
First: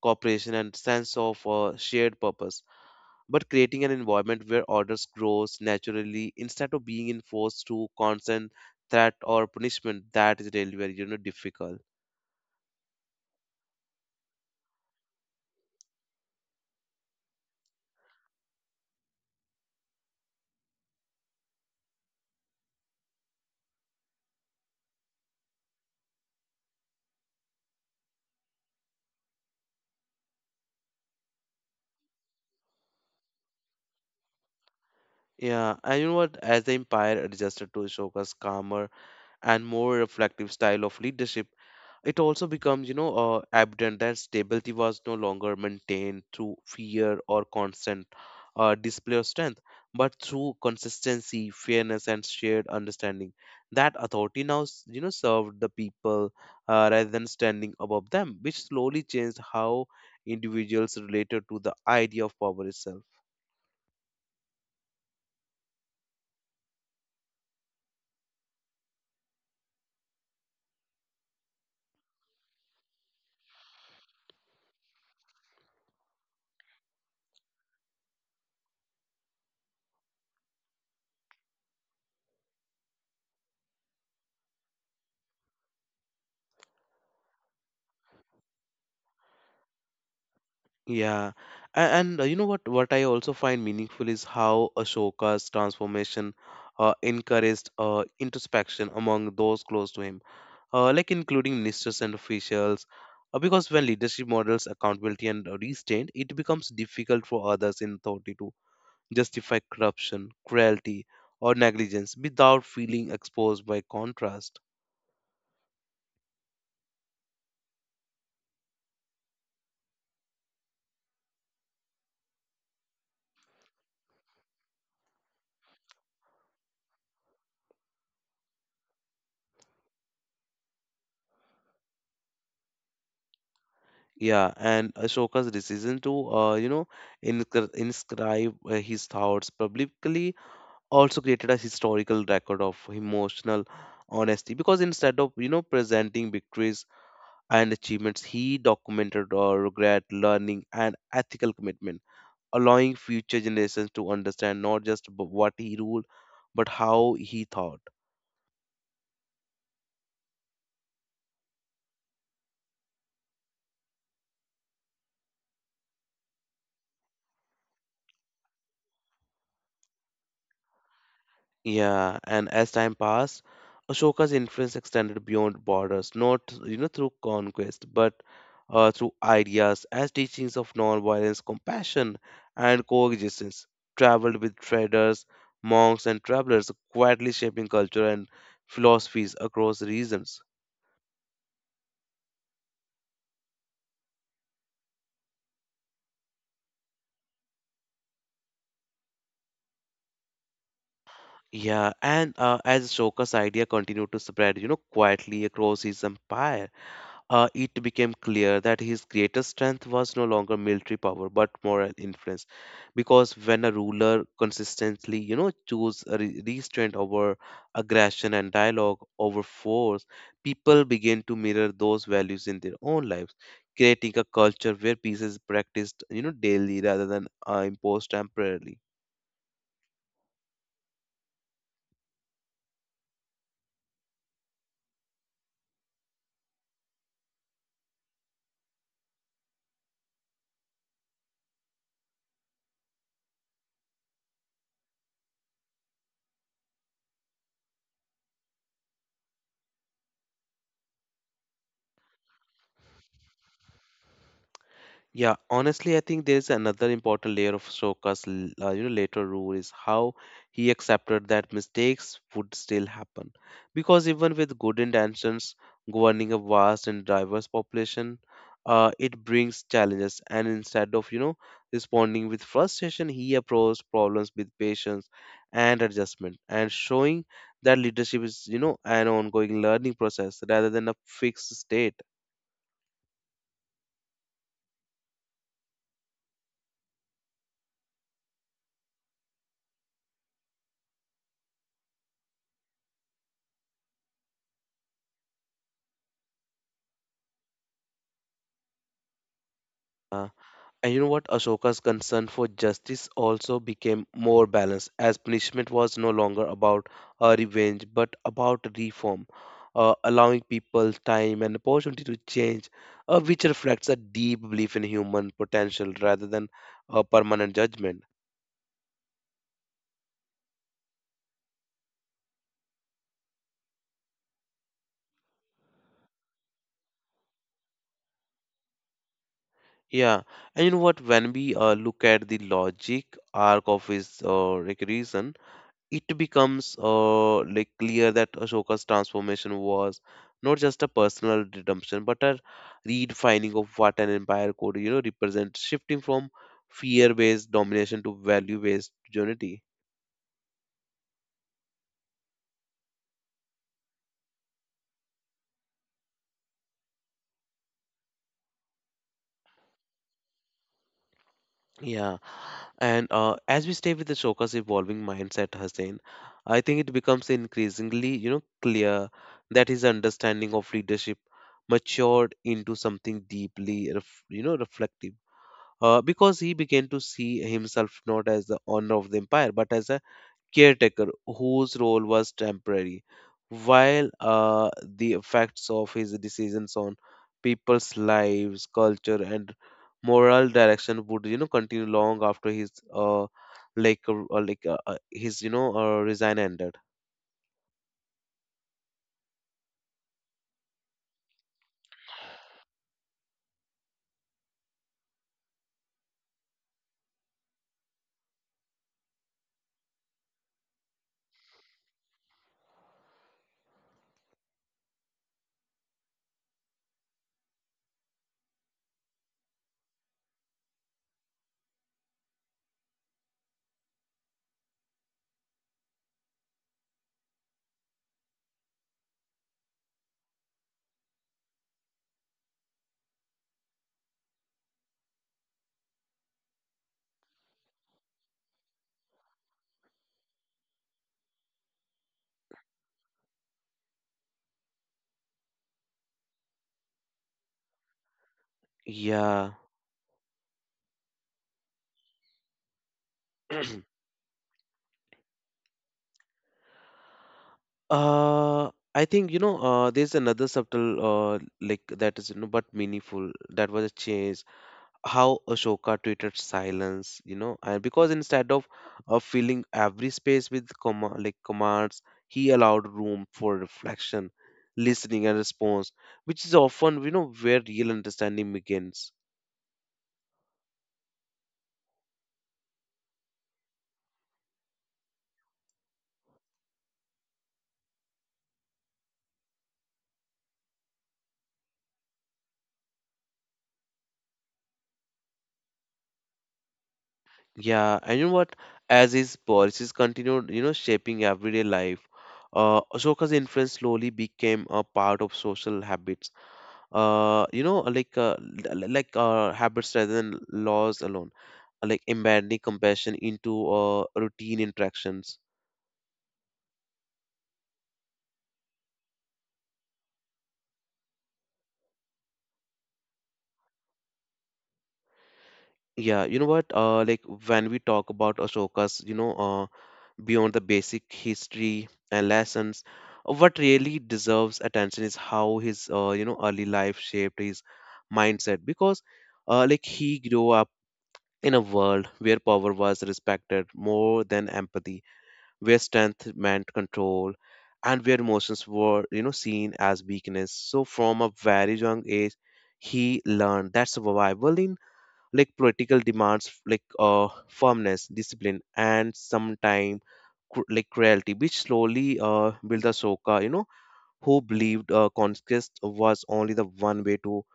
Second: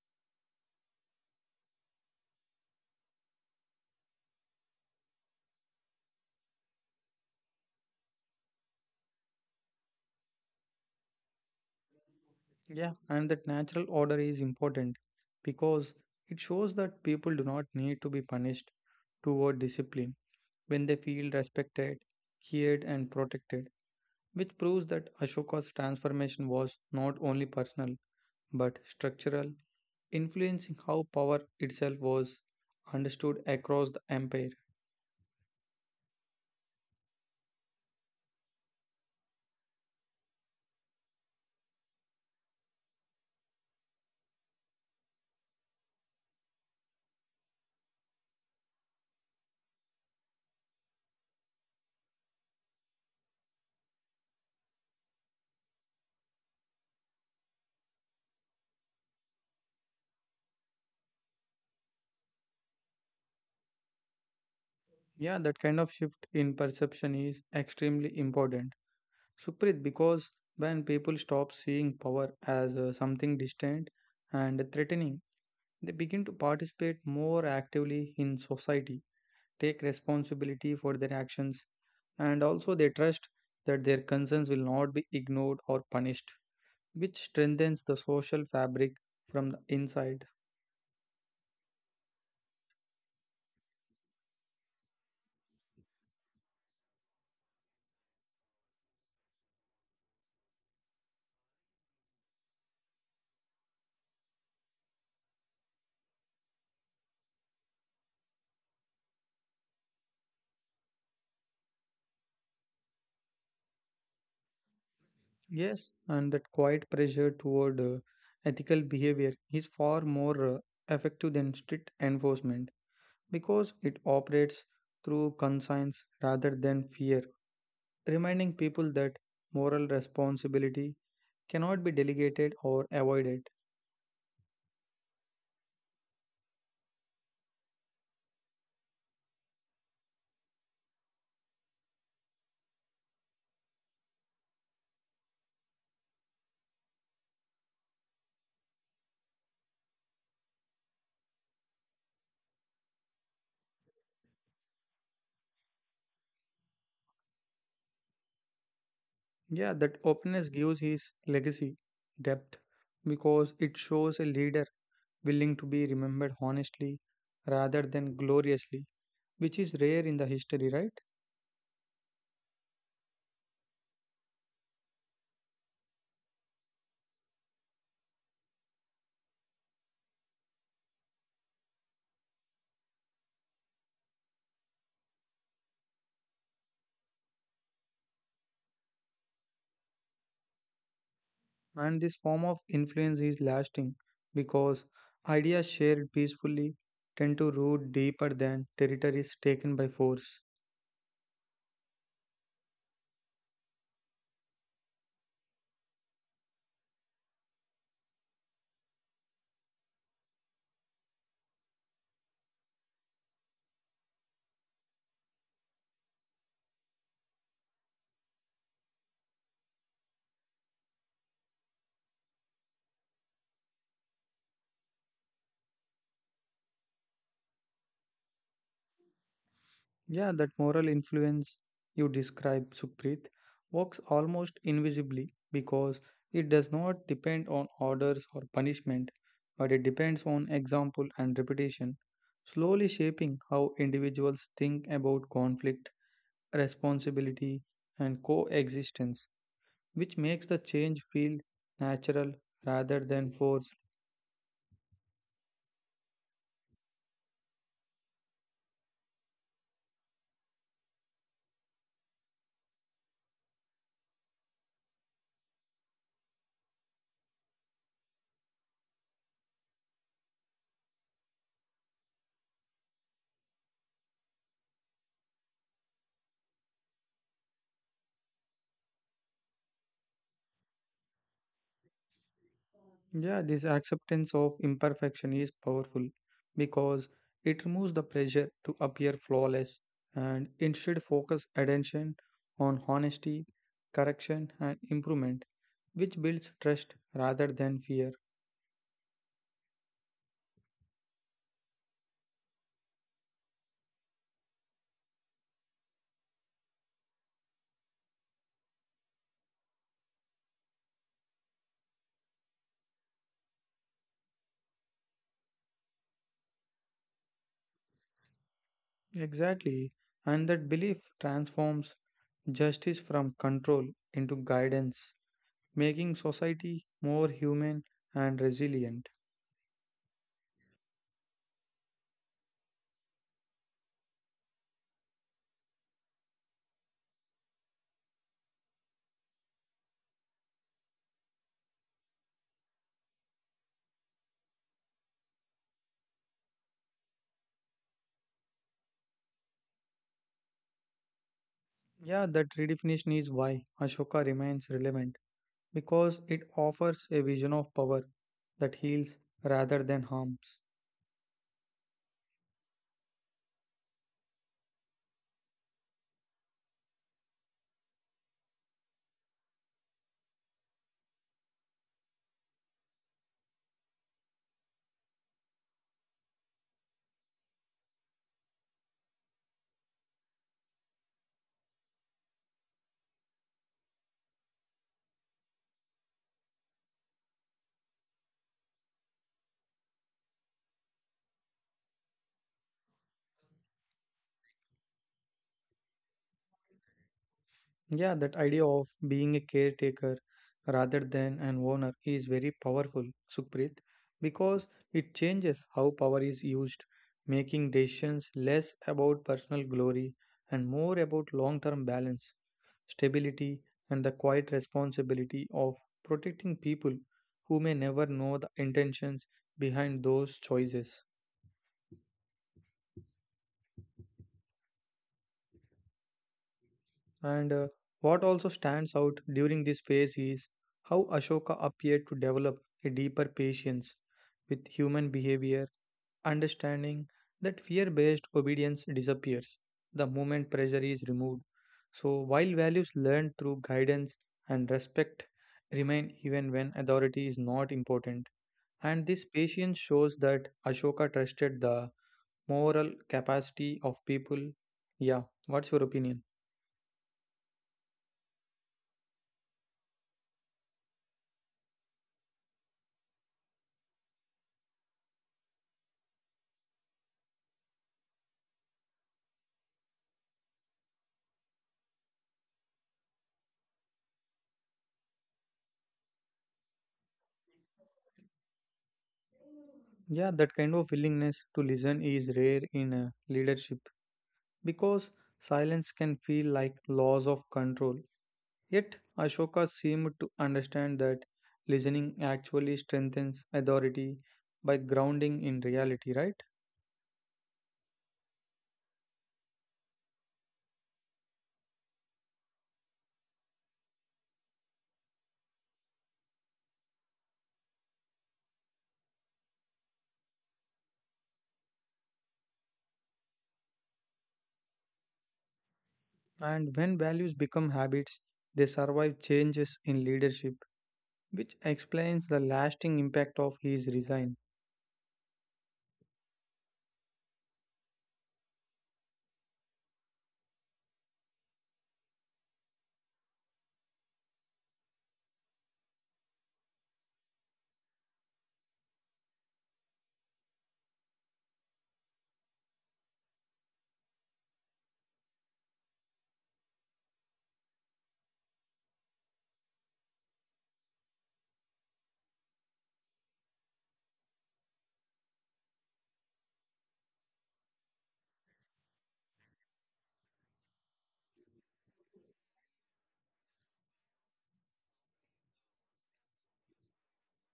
Speaker 1: cooperation, and sense of shared purpose. But creating an environment where orders grows naturally instead of being enforced through constant threat or punishment, that is really very difficult.
Speaker 2: Yeah, and that natural order is important because it shows that people do not need to be punished toward discipline when they feel respected, heard, and protected, which proves that Ashoka's transformation was not only personal but structural, influencing how power itself was understood across the empire.
Speaker 1: Yeah, and you know what? As the empire adjusted to Ashoka's calmer and more reflective style of leadership. It also becomes, evident that stability was no longer maintained through fear or constant display of strength, but through consistency, fairness, and shared understanding. That authority now, served the people rather than standing above them, which slowly changed how individuals related to the idea of power itself.
Speaker 2: Yeah, that kind of shift in perception is extremely important Suprit, because when people stop seeing power as something distant and threatening, they begin to participate more actively in society, take responsibility for their actions, and also they trust that their concerns will not be ignored or punished, which strengthens the social fabric from the inside.
Speaker 1: Yeah, and you know what? What I also find meaningful is how Ashoka's transformation encouraged introspection among those close to him, like including ministers and officials. Because when leadership models accountability and restraint, it becomes difficult for others in authority to justify corruption, cruelty, or negligence without feeling exposed by contrast.
Speaker 2: Yes, and that quiet pressure toward ethical behavior is far more effective than strict enforcement, because it operates through conscience rather than fear, reminding people that moral responsibility cannot be delegated or avoided.
Speaker 1: Yeah, and Ashoka's decision to, inscribe his thoughts publicly also created a historical record of emotional honesty, because instead of presenting victories and achievements, he documented our regret, learning, and ethical commitment, allowing future generations to understand not just what he ruled, but how he thought.
Speaker 2: Yeah, that openness gives his legacy depth because it shows a leader willing to be remembered honestly rather than gloriously, which is rare in the history, right?
Speaker 1: Yeah, and as time passed, Ashoka's influence extended beyond borders, not through conquest, but through ideas as teachings of non-violence, compassion, and coexistence. Traveled with traders, monks, and travelers, quietly shaping culture and philosophies across regions.
Speaker 2: And this form of influence is lasting because ideas shared peacefully tend to root deeper than territories taken by force.
Speaker 1: Yeah, and as Ashoka's idea continued to spread, quietly across his empire. It became clear that his greatest strength was no longer military power but moral influence, because when a ruler consistently choose a restraint over aggression and dialogue over force, people begin to mirror those values in their own lives, creating a culture where peace is practiced daily rather than imposed temporarily.
Speaker 2: Yeah, that moral influence you describe, Sukhpreet, works almost invisibly because it does not depend on orders or punishment, but it depends on example and repetition, slowly shaping how individuals think about conflict, responsibility, and coexistence, which makes the change feel natural rather than forced.
Speaker 1: Yeah, honestly, I think there's another important layer of Soka's later rule is how he accepted that mistakes would still happen, because even with good intentions governing a vast and diverse population, it brings challenges. And instead of responding with frustration, he approached problems with patience and adjustment, and showing that leadership is an ongoing learning process rather than a fixed state.
Speaker 2: Yeah, this acceptance of imperfection is powerful because it removes the pressure to appear flawless and instead focus attention on honesty, correction, and improvement, which builds trust rather than fear.
Speaker 1: uh, And you know what? Ashoka's concern for justice also became more balanced, as punishment was no longer about revenge but about reform, allowing people time and opportunity to change, which reflects a deep belief in human potential rather than a permanent judgment.
Speaker 2: Exactly, and that belief transforms justice from control into guidance, making society more human and resilient.
Speaker 1: Yeah, and you know what? When we look at the logic arc of his reason, it becomes clear that Ashoka's transformation was not just a personal redemption, but a redefining of what an empire could, represent, shifting from fear-based domination to value-based unity.
Speaker 2: Yeah, that redefinition is why Ashoka remains relevant because it offers a vision of power that heals rather than harms.
Speaker 1: Yeah, and as we stay with Ashoka's evolving mindset, Hussein, I think it becomes increasingly, clear that his understanding of leadership matured into something deeply, reflective because he began to see himself not as the owner of the empire but as a caretaker whose role was temporary. While the effects of his decisions on people's lives, culture, and moral direction would continue long after his his resign ended.
Speaker 2: Yeah, that idea of being a caretaker rather than an owner is very powerful, Sukhpreet, because it changes how power is used, making decisions less about personal glory and more about long term balance, stability, and the quiet responsibility of protecting people who may never know the intentions behind those choices. And What also stands out during this phase is how Ashoka appeared to develop a deeper patience with human behavior, understanding that fear based obedience disappears the moment pressure is removed. So, while values learned through guidance and respect remain even when authority is not important. And this
Speaker 1: Yeah.
Speaker 2: patience shows that Ashoka trusted the moral capacity
Speaker 1: <clears throat>
Speaker 2: of people. Yeah, what's your opinion?
Speaker 1: I think there's another subtle that is but meaningful that was a change how Ashoka treated silence, you know, and because instead of filling every space with comma, like commands, he allowed room for reflection, listening, and response, which is often, where real understanding begins.
Speaker 2: Yeah, that kind of willingness to listen is rare in leadership because silence can feel like loss of control. Yet, Ashoka seemed to understand that listening actually strengthens authority by grounding in reality, right?
Speaker 1: Yeah, and you know what? As his policies continued, shaping everyday life, Ashoka's influence slowly became a part of social habits. You know, like l- l- like Habits rather than laws alone embedding compassion into routine interactions.
Speaker 2: And when values become habits, they survive changes in leadership, which explains the lasting impact of his resign.
Speaker 1: Yeah, you know what? When we talk about Ashoka's, beyond the basic history and lessons, what really deserves attention is how his, early life shaped his mindset because, he grew up in a world where power was respected more than empathy, where strength meant control, and where emotions were seen as weakness. So from a very young age he learned that survival in like political demands like firmness, discipline, and sometime like cruelty, which slowly built Ahsoka, who believed conquest was only the one way to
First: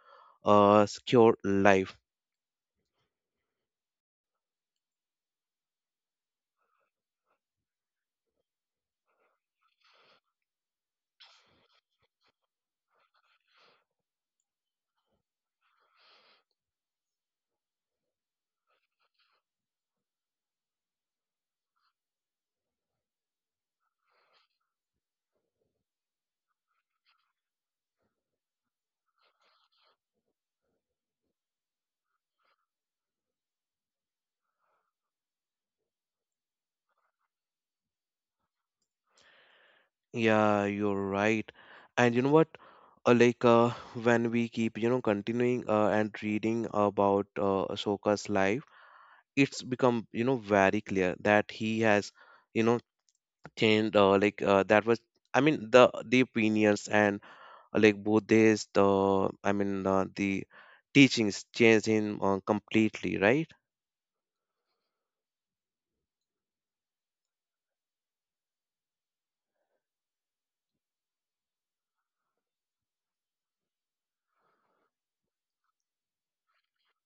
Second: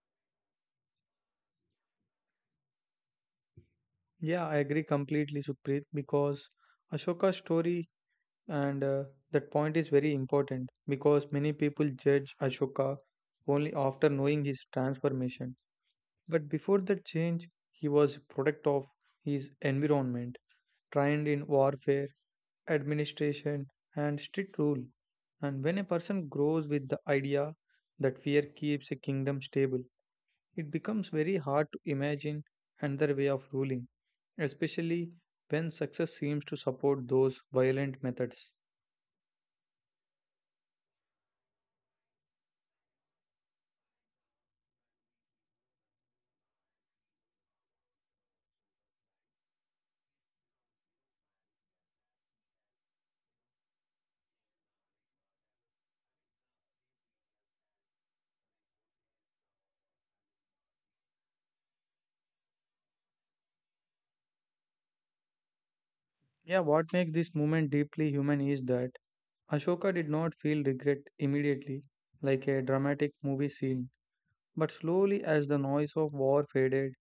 Speaker 1: secure life.
Speaker 2: Yeah, I agree completely, Supreet, because Ashoka's story. And That point is very important because many people judge Ashoka only after knowing his transformation. But before that change, he was a product of his environment, trained in warfare, administration, and strict rule. And when a person grows with the idea that fear keeps a kingdom stable, it becomes very hard to imagine another way of ruling, especially when success seems to support those violent methods.
Speaker 1: Yeah, you're right. And you know what? Uh, like uh, when we keep continuing and reading about Ahsoka's life, it's become very clear that he has you know changed. That was I mean the opinions and like Buddhist. I mean the teachings changed him completely, right?
Speaker 2: Yeah, what makes this moment deeply human is that Ashoka did not feel regret immediately, like a dramatic movie scene, but slowly as the noise of war faded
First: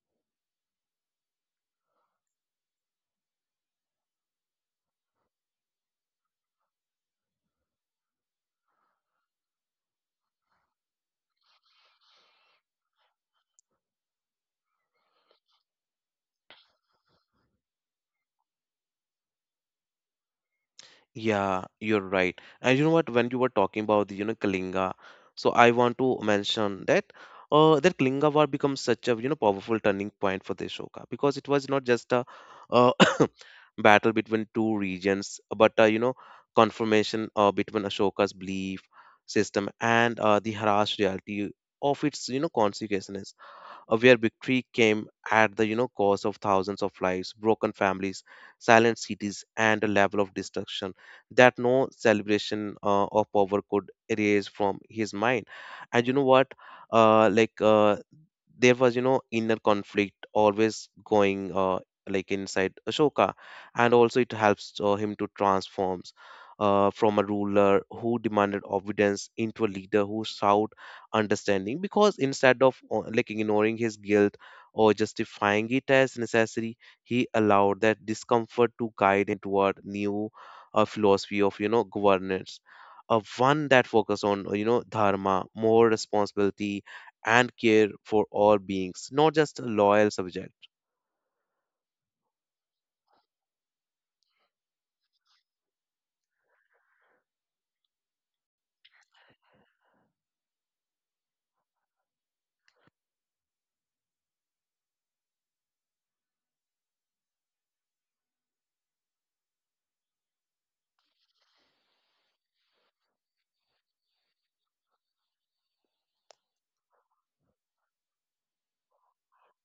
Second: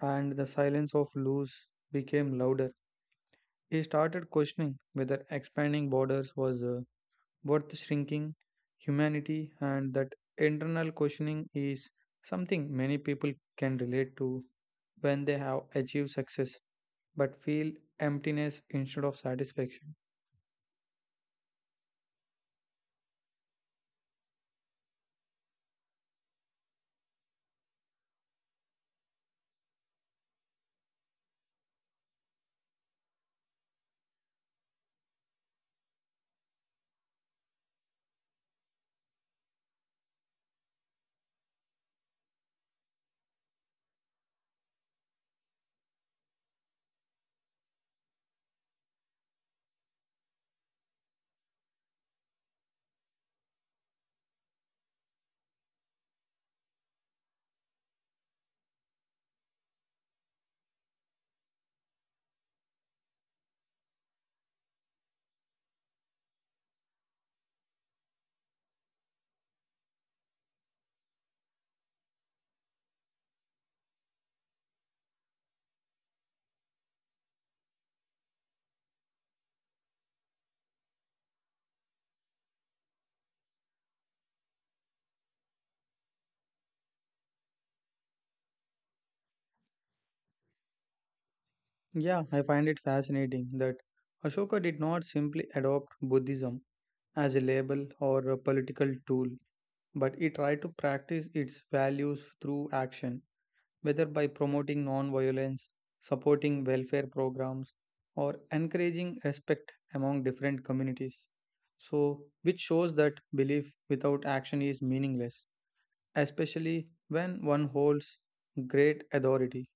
Speaker 2: and the silence of loose became louder, he started questioning whether expanding borders was worth shrinking humanity, and that internal questioning is something many people can relate to when they have achieved success but feel emptiness instead of satisfaction.
Speaker 1: Yeah, you're right. And you know what? When you were talking about the, you know, Kalinga, so I want to mention that that Kalinga War becomes such a, powerful turning point for the Ashoka because it was not just a uh, <coughs> battle between two regions, but confirmation between Ashoka's belief system and the harsh reality of its, consequences where victory came at the cost of thousands of lives, broken families, silent cities, and a level of destruction that no celebration of power could erase from his mind. And you know what? Uh, like uh, there was inner conflict always going like inside Ashoka, and also it helps him to transforms from a ruler who demanded obedience into a leader who sought understanding. Because instead of like ignoring his guilt or justifying it as necessary, he allowed that discomfort to guide him toward new philosophy of governance. One that focused on dharma, more responsibility and care for all beings, not just a loyal subject.
Speaker 2: Yeah, I find it fascinating that Ashoka did not simply adopt Buddhism as a label or a political tool, but he tried to practice its values through action, whether by promoting non-violence, supporting welfare programs, or encouraging respect among different communities. So, which shows that belief without action is meaningless, especially when one holds great authority.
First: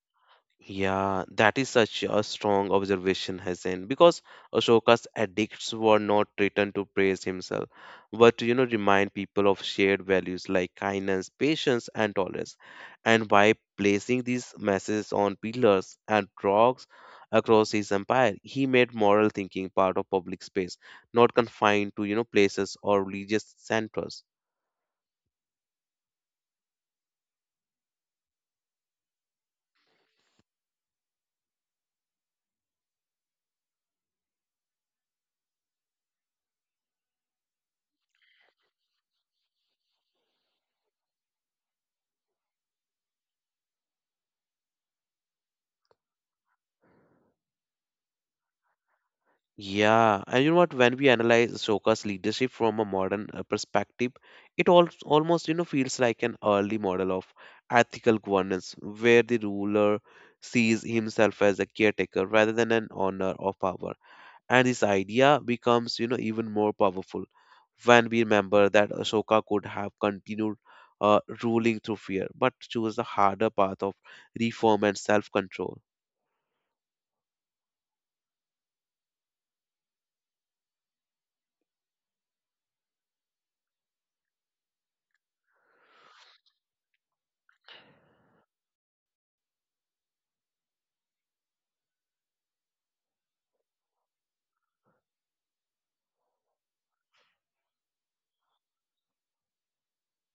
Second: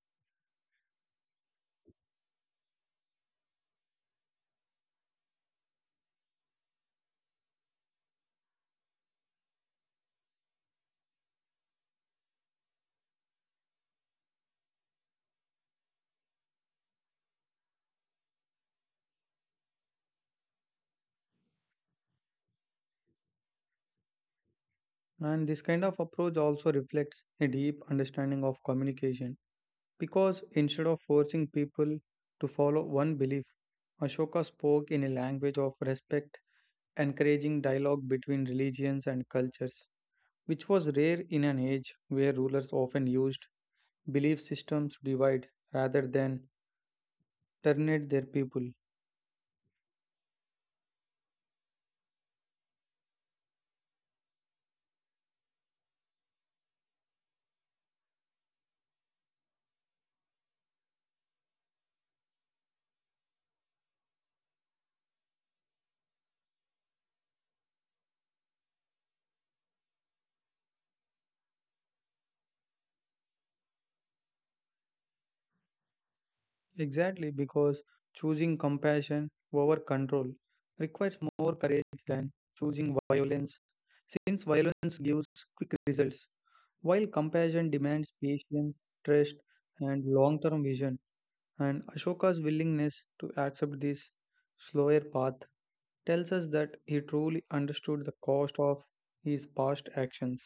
Speaker 1: Yeah, that is such a strong observation, Hasan, because Ashoka's edicts were not written to praise himself, but to, remind people of shared values like kindness, patience, and tolerance. And by placing these messages on pillars and rocks across his empire, he made moral thinking part of public space, not confined to, places or religious centers.
Speaker 2: And this kind of approach also reflects a deep understanding of communication because instead of forcing people to follow one belief, Ashoka spoke in a language of respect, encouraging dialogue between religions and cultures, which was rare in an age where rulers often used belief systems to divide rather than terminate their people.
Speaker 1: Yeah, and you know what? When we analyze Ashoka's leadership from a modern perspective, it al almost feels like an early model of ethical governance, where the ruler sees himself as a caretaker rather than an owner of power. And this idea becomes even more powerful when we remember that Ashoka could have continued ruling through fear, but chose the harder path of reform and self-control.
Speaker 2: Exactly, because choosing compassion over control requires more courage than choosing violence, since violence gives quick results, while compassion demands patience, trust, and long term vision. And Ashoka's willingness to accept this slower path tells us that he truly understood the cost of his past actions.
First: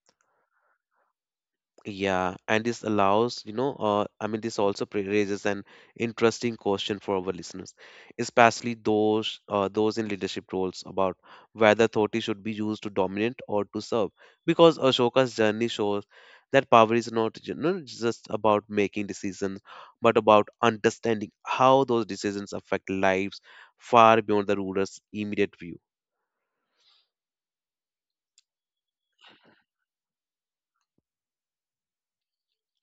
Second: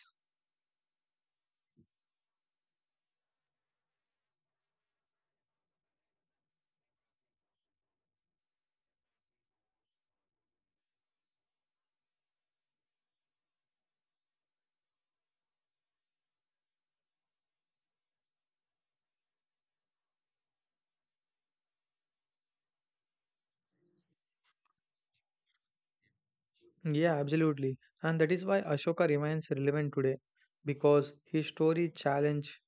Speaker 1: Yeah, and this allows, I mean, this also raises an interesting question for our listeners, especially those in leadership roles about whether authority should be used to dominate or to serve. Because Ashoka's journey shows that power is not, just about making decisions, but about understanding how those decisions affect lives far beyond the ruler's immediate view.
Speaker 2: Yeah, absolutely. And that is why Ashoka remains relevant today because his story challenged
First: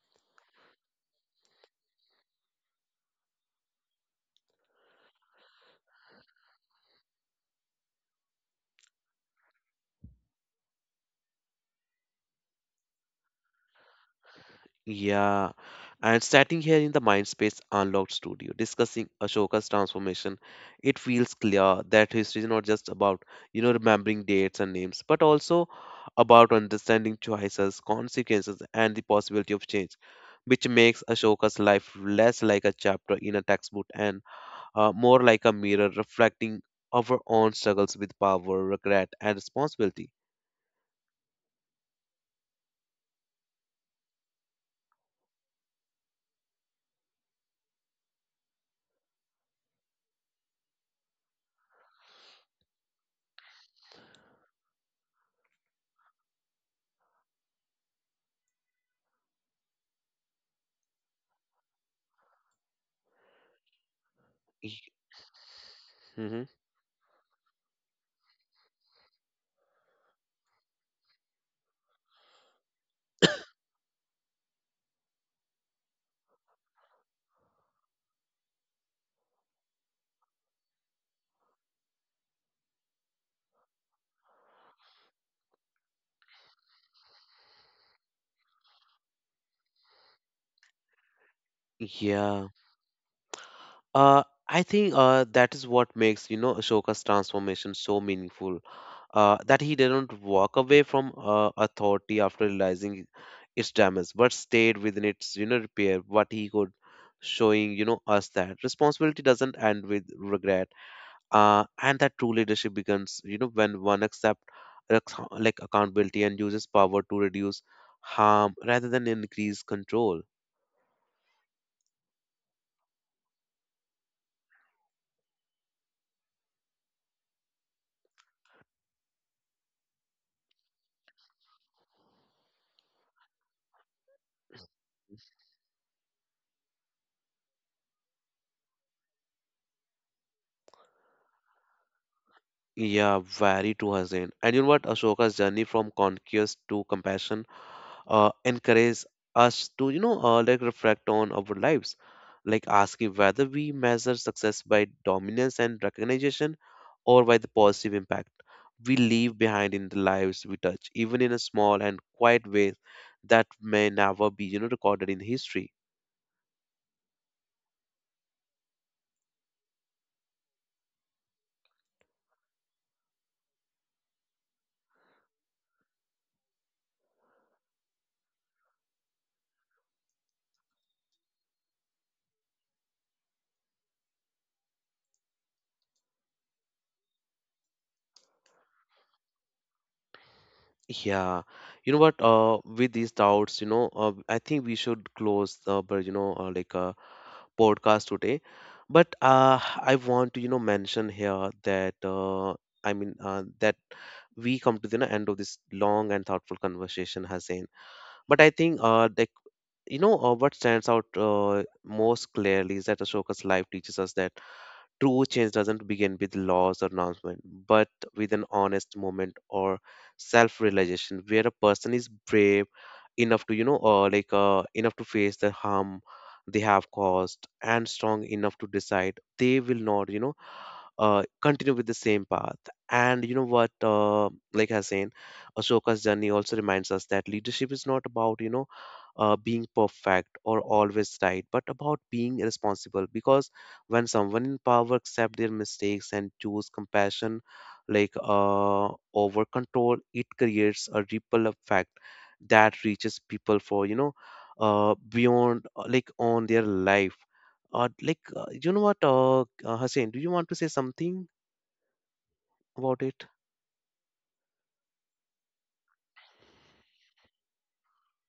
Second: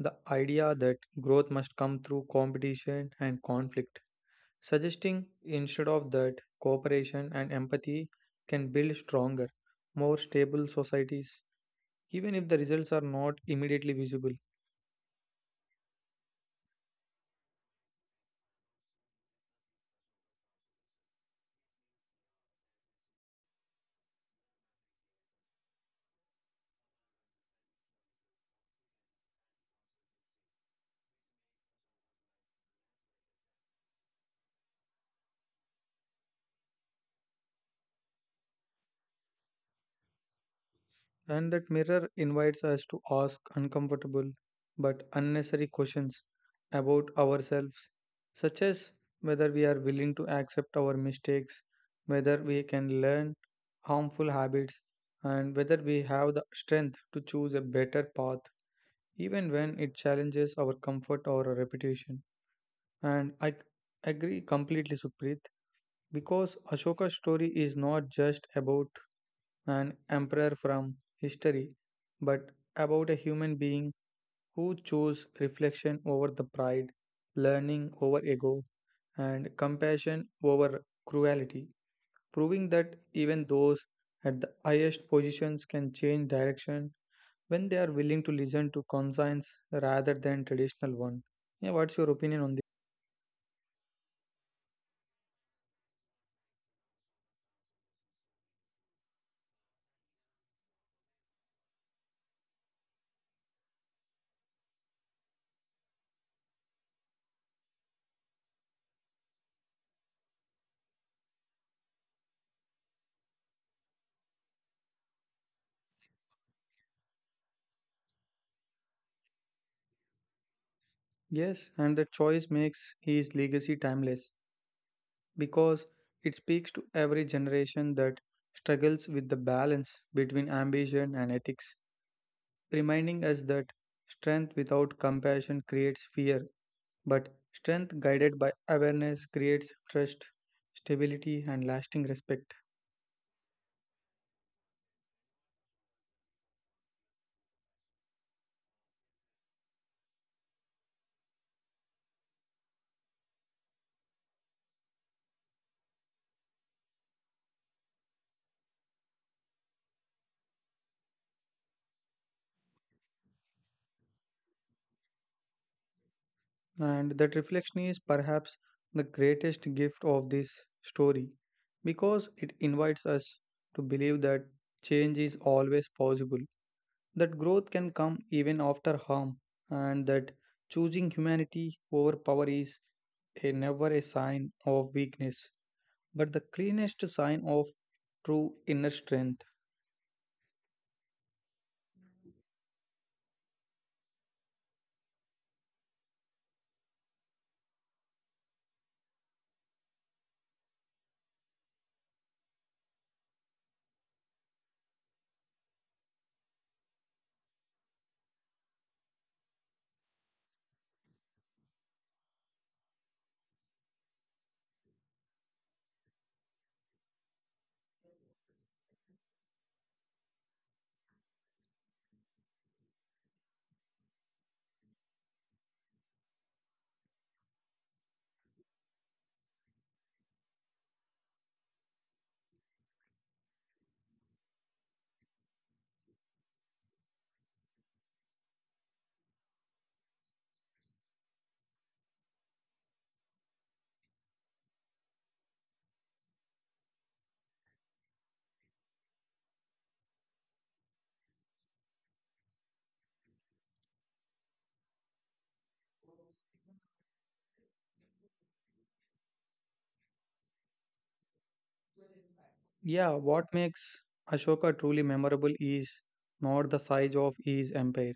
Speaker 2: the idea that growth must come through competition and conflict, suggesting instead of that cooperation and empathy can build stronger, more stable societies, even if the results are not immediately visible.
Speaker 1: Yeah, and starting here in the Mindspace Unlocked studio, discussing Ashoka's transformation, it feels clear that history is not just about, remembering dates and names, but also about understanding choices, consequences, and the possibility of change, which makes Ashoka's life less like a chapter in a textbook and more like a mirror reflecting our own struggles with power, regret, and responsibility.
Speaker 2: And that mirror invites us to ask uncomfortable but unnecessary questions about ourselves, such as whether we are willing to accept our mistakes, whether we can learn harmful habits, and whether we have the strength to choose a better path, even when it challenges our comfort or our reputation. And I c- Agree
Speaker 1: Y-
Speaker 2: completely, Supreet,
Speaker 1: Mhm.
Speaker 2: because Ashoka's story is not just about an emperor from history, but about a human being who chose reflection over the pride, learning over ego, and compassion over cruelty, proving that even those at the highest positions can change direction when they are willing to listen to conscience rather than traditional one. Yeah, what's your opinion
Speaker 1: Yeah.
Speaker 2: on this?
Speaker 1: Uh, I think that is what makes Ashoka's transformation so meaningful. That he didn't walk away from authority after realizing its damage, but stayed within its repair. What he could, showing us that responsibility doesn't end with regret. And that true leadership begins when one accepts like accountability and uses power to reduce harm rather than increase control.
Speaker 2: Yes, and the choice makes his legacy timeless, because it speaks to every generation that struggles with the balance between ambition and ethics, reminding us that strength without compassion creates fear, but strength guided by awareness creates trust, stability, and lasting respect.
Speaker 1: Yeah, very true, Hussein. And you know what? Ashoka's journey from conquest to compassion encourages us to, reflect on our lives, like asking whether we measure success by dominance and recognition or by the positive impact we leave behind in the lives we touch, even in a small and quiet ways that may never be, recorded in history.
Speaker 2: And that reflection is perhaps the greatest gift of this story because it invites us to believe that change is always possible, that growth can come even after harm, and that choosing humanity over power is a never a sign of weakness, but the cleanest sign of true inner strength.
Speaker 1: Yeah, you know what? With these doubts, I think we should close the, but you know, like. Podcast today. But I want to, mention here that I mean that we come to the end of this long and thoughtful conversation, Hussein. But I think what stands out most clearly is that Ashoka's life teaches us that true change doesn't begin with laws or announcement, but with an honest moment or self-realization where a person is brave enough to, enough to face the harm they have caused and strong enough to decide they will not, continue with the same path. And you know what, I was saying, Ashoka's journey also reminds us that leadership is not about, being perfect or always right, but about being responsible. Because when someone in power accept their mistakes and choose compassion, over control, it creates a ripple effect that reaches people for beyond on their life. Hussein, do you want to say something about it?
Speaker 2: Yeah, what makes Ashoka truly memorable is not the size of his empire,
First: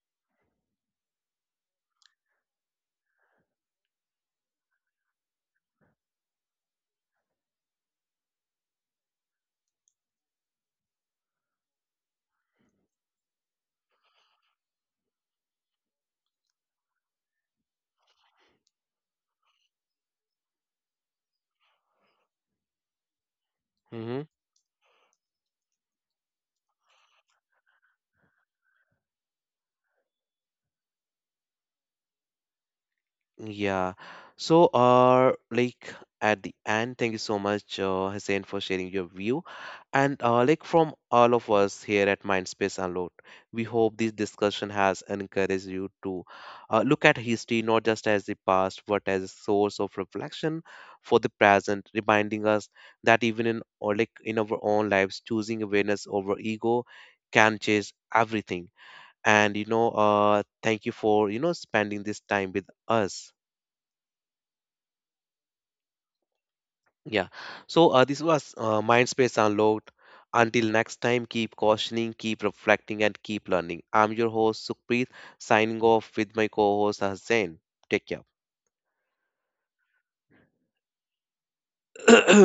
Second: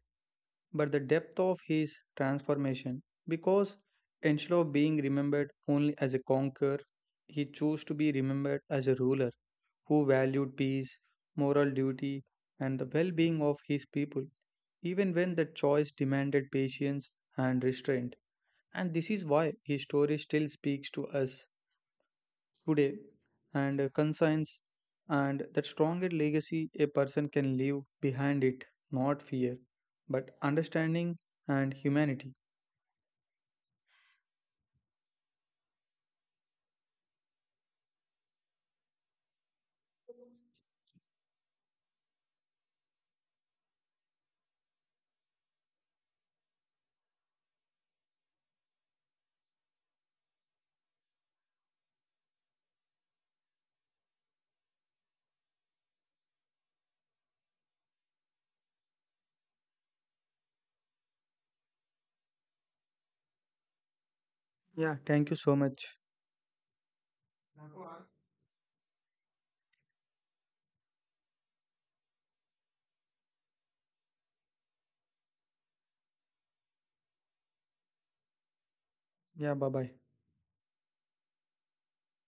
Speaker 2: but the depth of his transformation. Because instead of being remembered only as a conqueror, he chose to be remembered as a ruler who valued peace, moral duty, and the well being of his people, even when that choice demanded patience and restraint. And this is why his story still speaks to us today and consigns and that stronger legacy a person can leave behind it, not fear, but understanding and humanity.
Speaker 1: Yeah. So, at the end, thank you so much, Hussein, for sharing your view. And from all of us here at Mindspace Unload, we hope this discussion has encouraged you to look at history not just as the past, but as a source of reflection for the present, reminding us that even in or like in our own lives, choosing awareness over ego can change everything. And thank you for spending this time with us.
Speaker 2: Yeah, thank you so much.
Speaker 1: Yeah. So this was Mindspace Unlocked. Until next time, keep cautioning, keep reflecting, and keep learning. I'm your host Sukhpreet, signing off with my co-host Hussain. Take care.
Speaker 2: Yeah, bye bye.
Speaker 1: <clears throat> <coughs>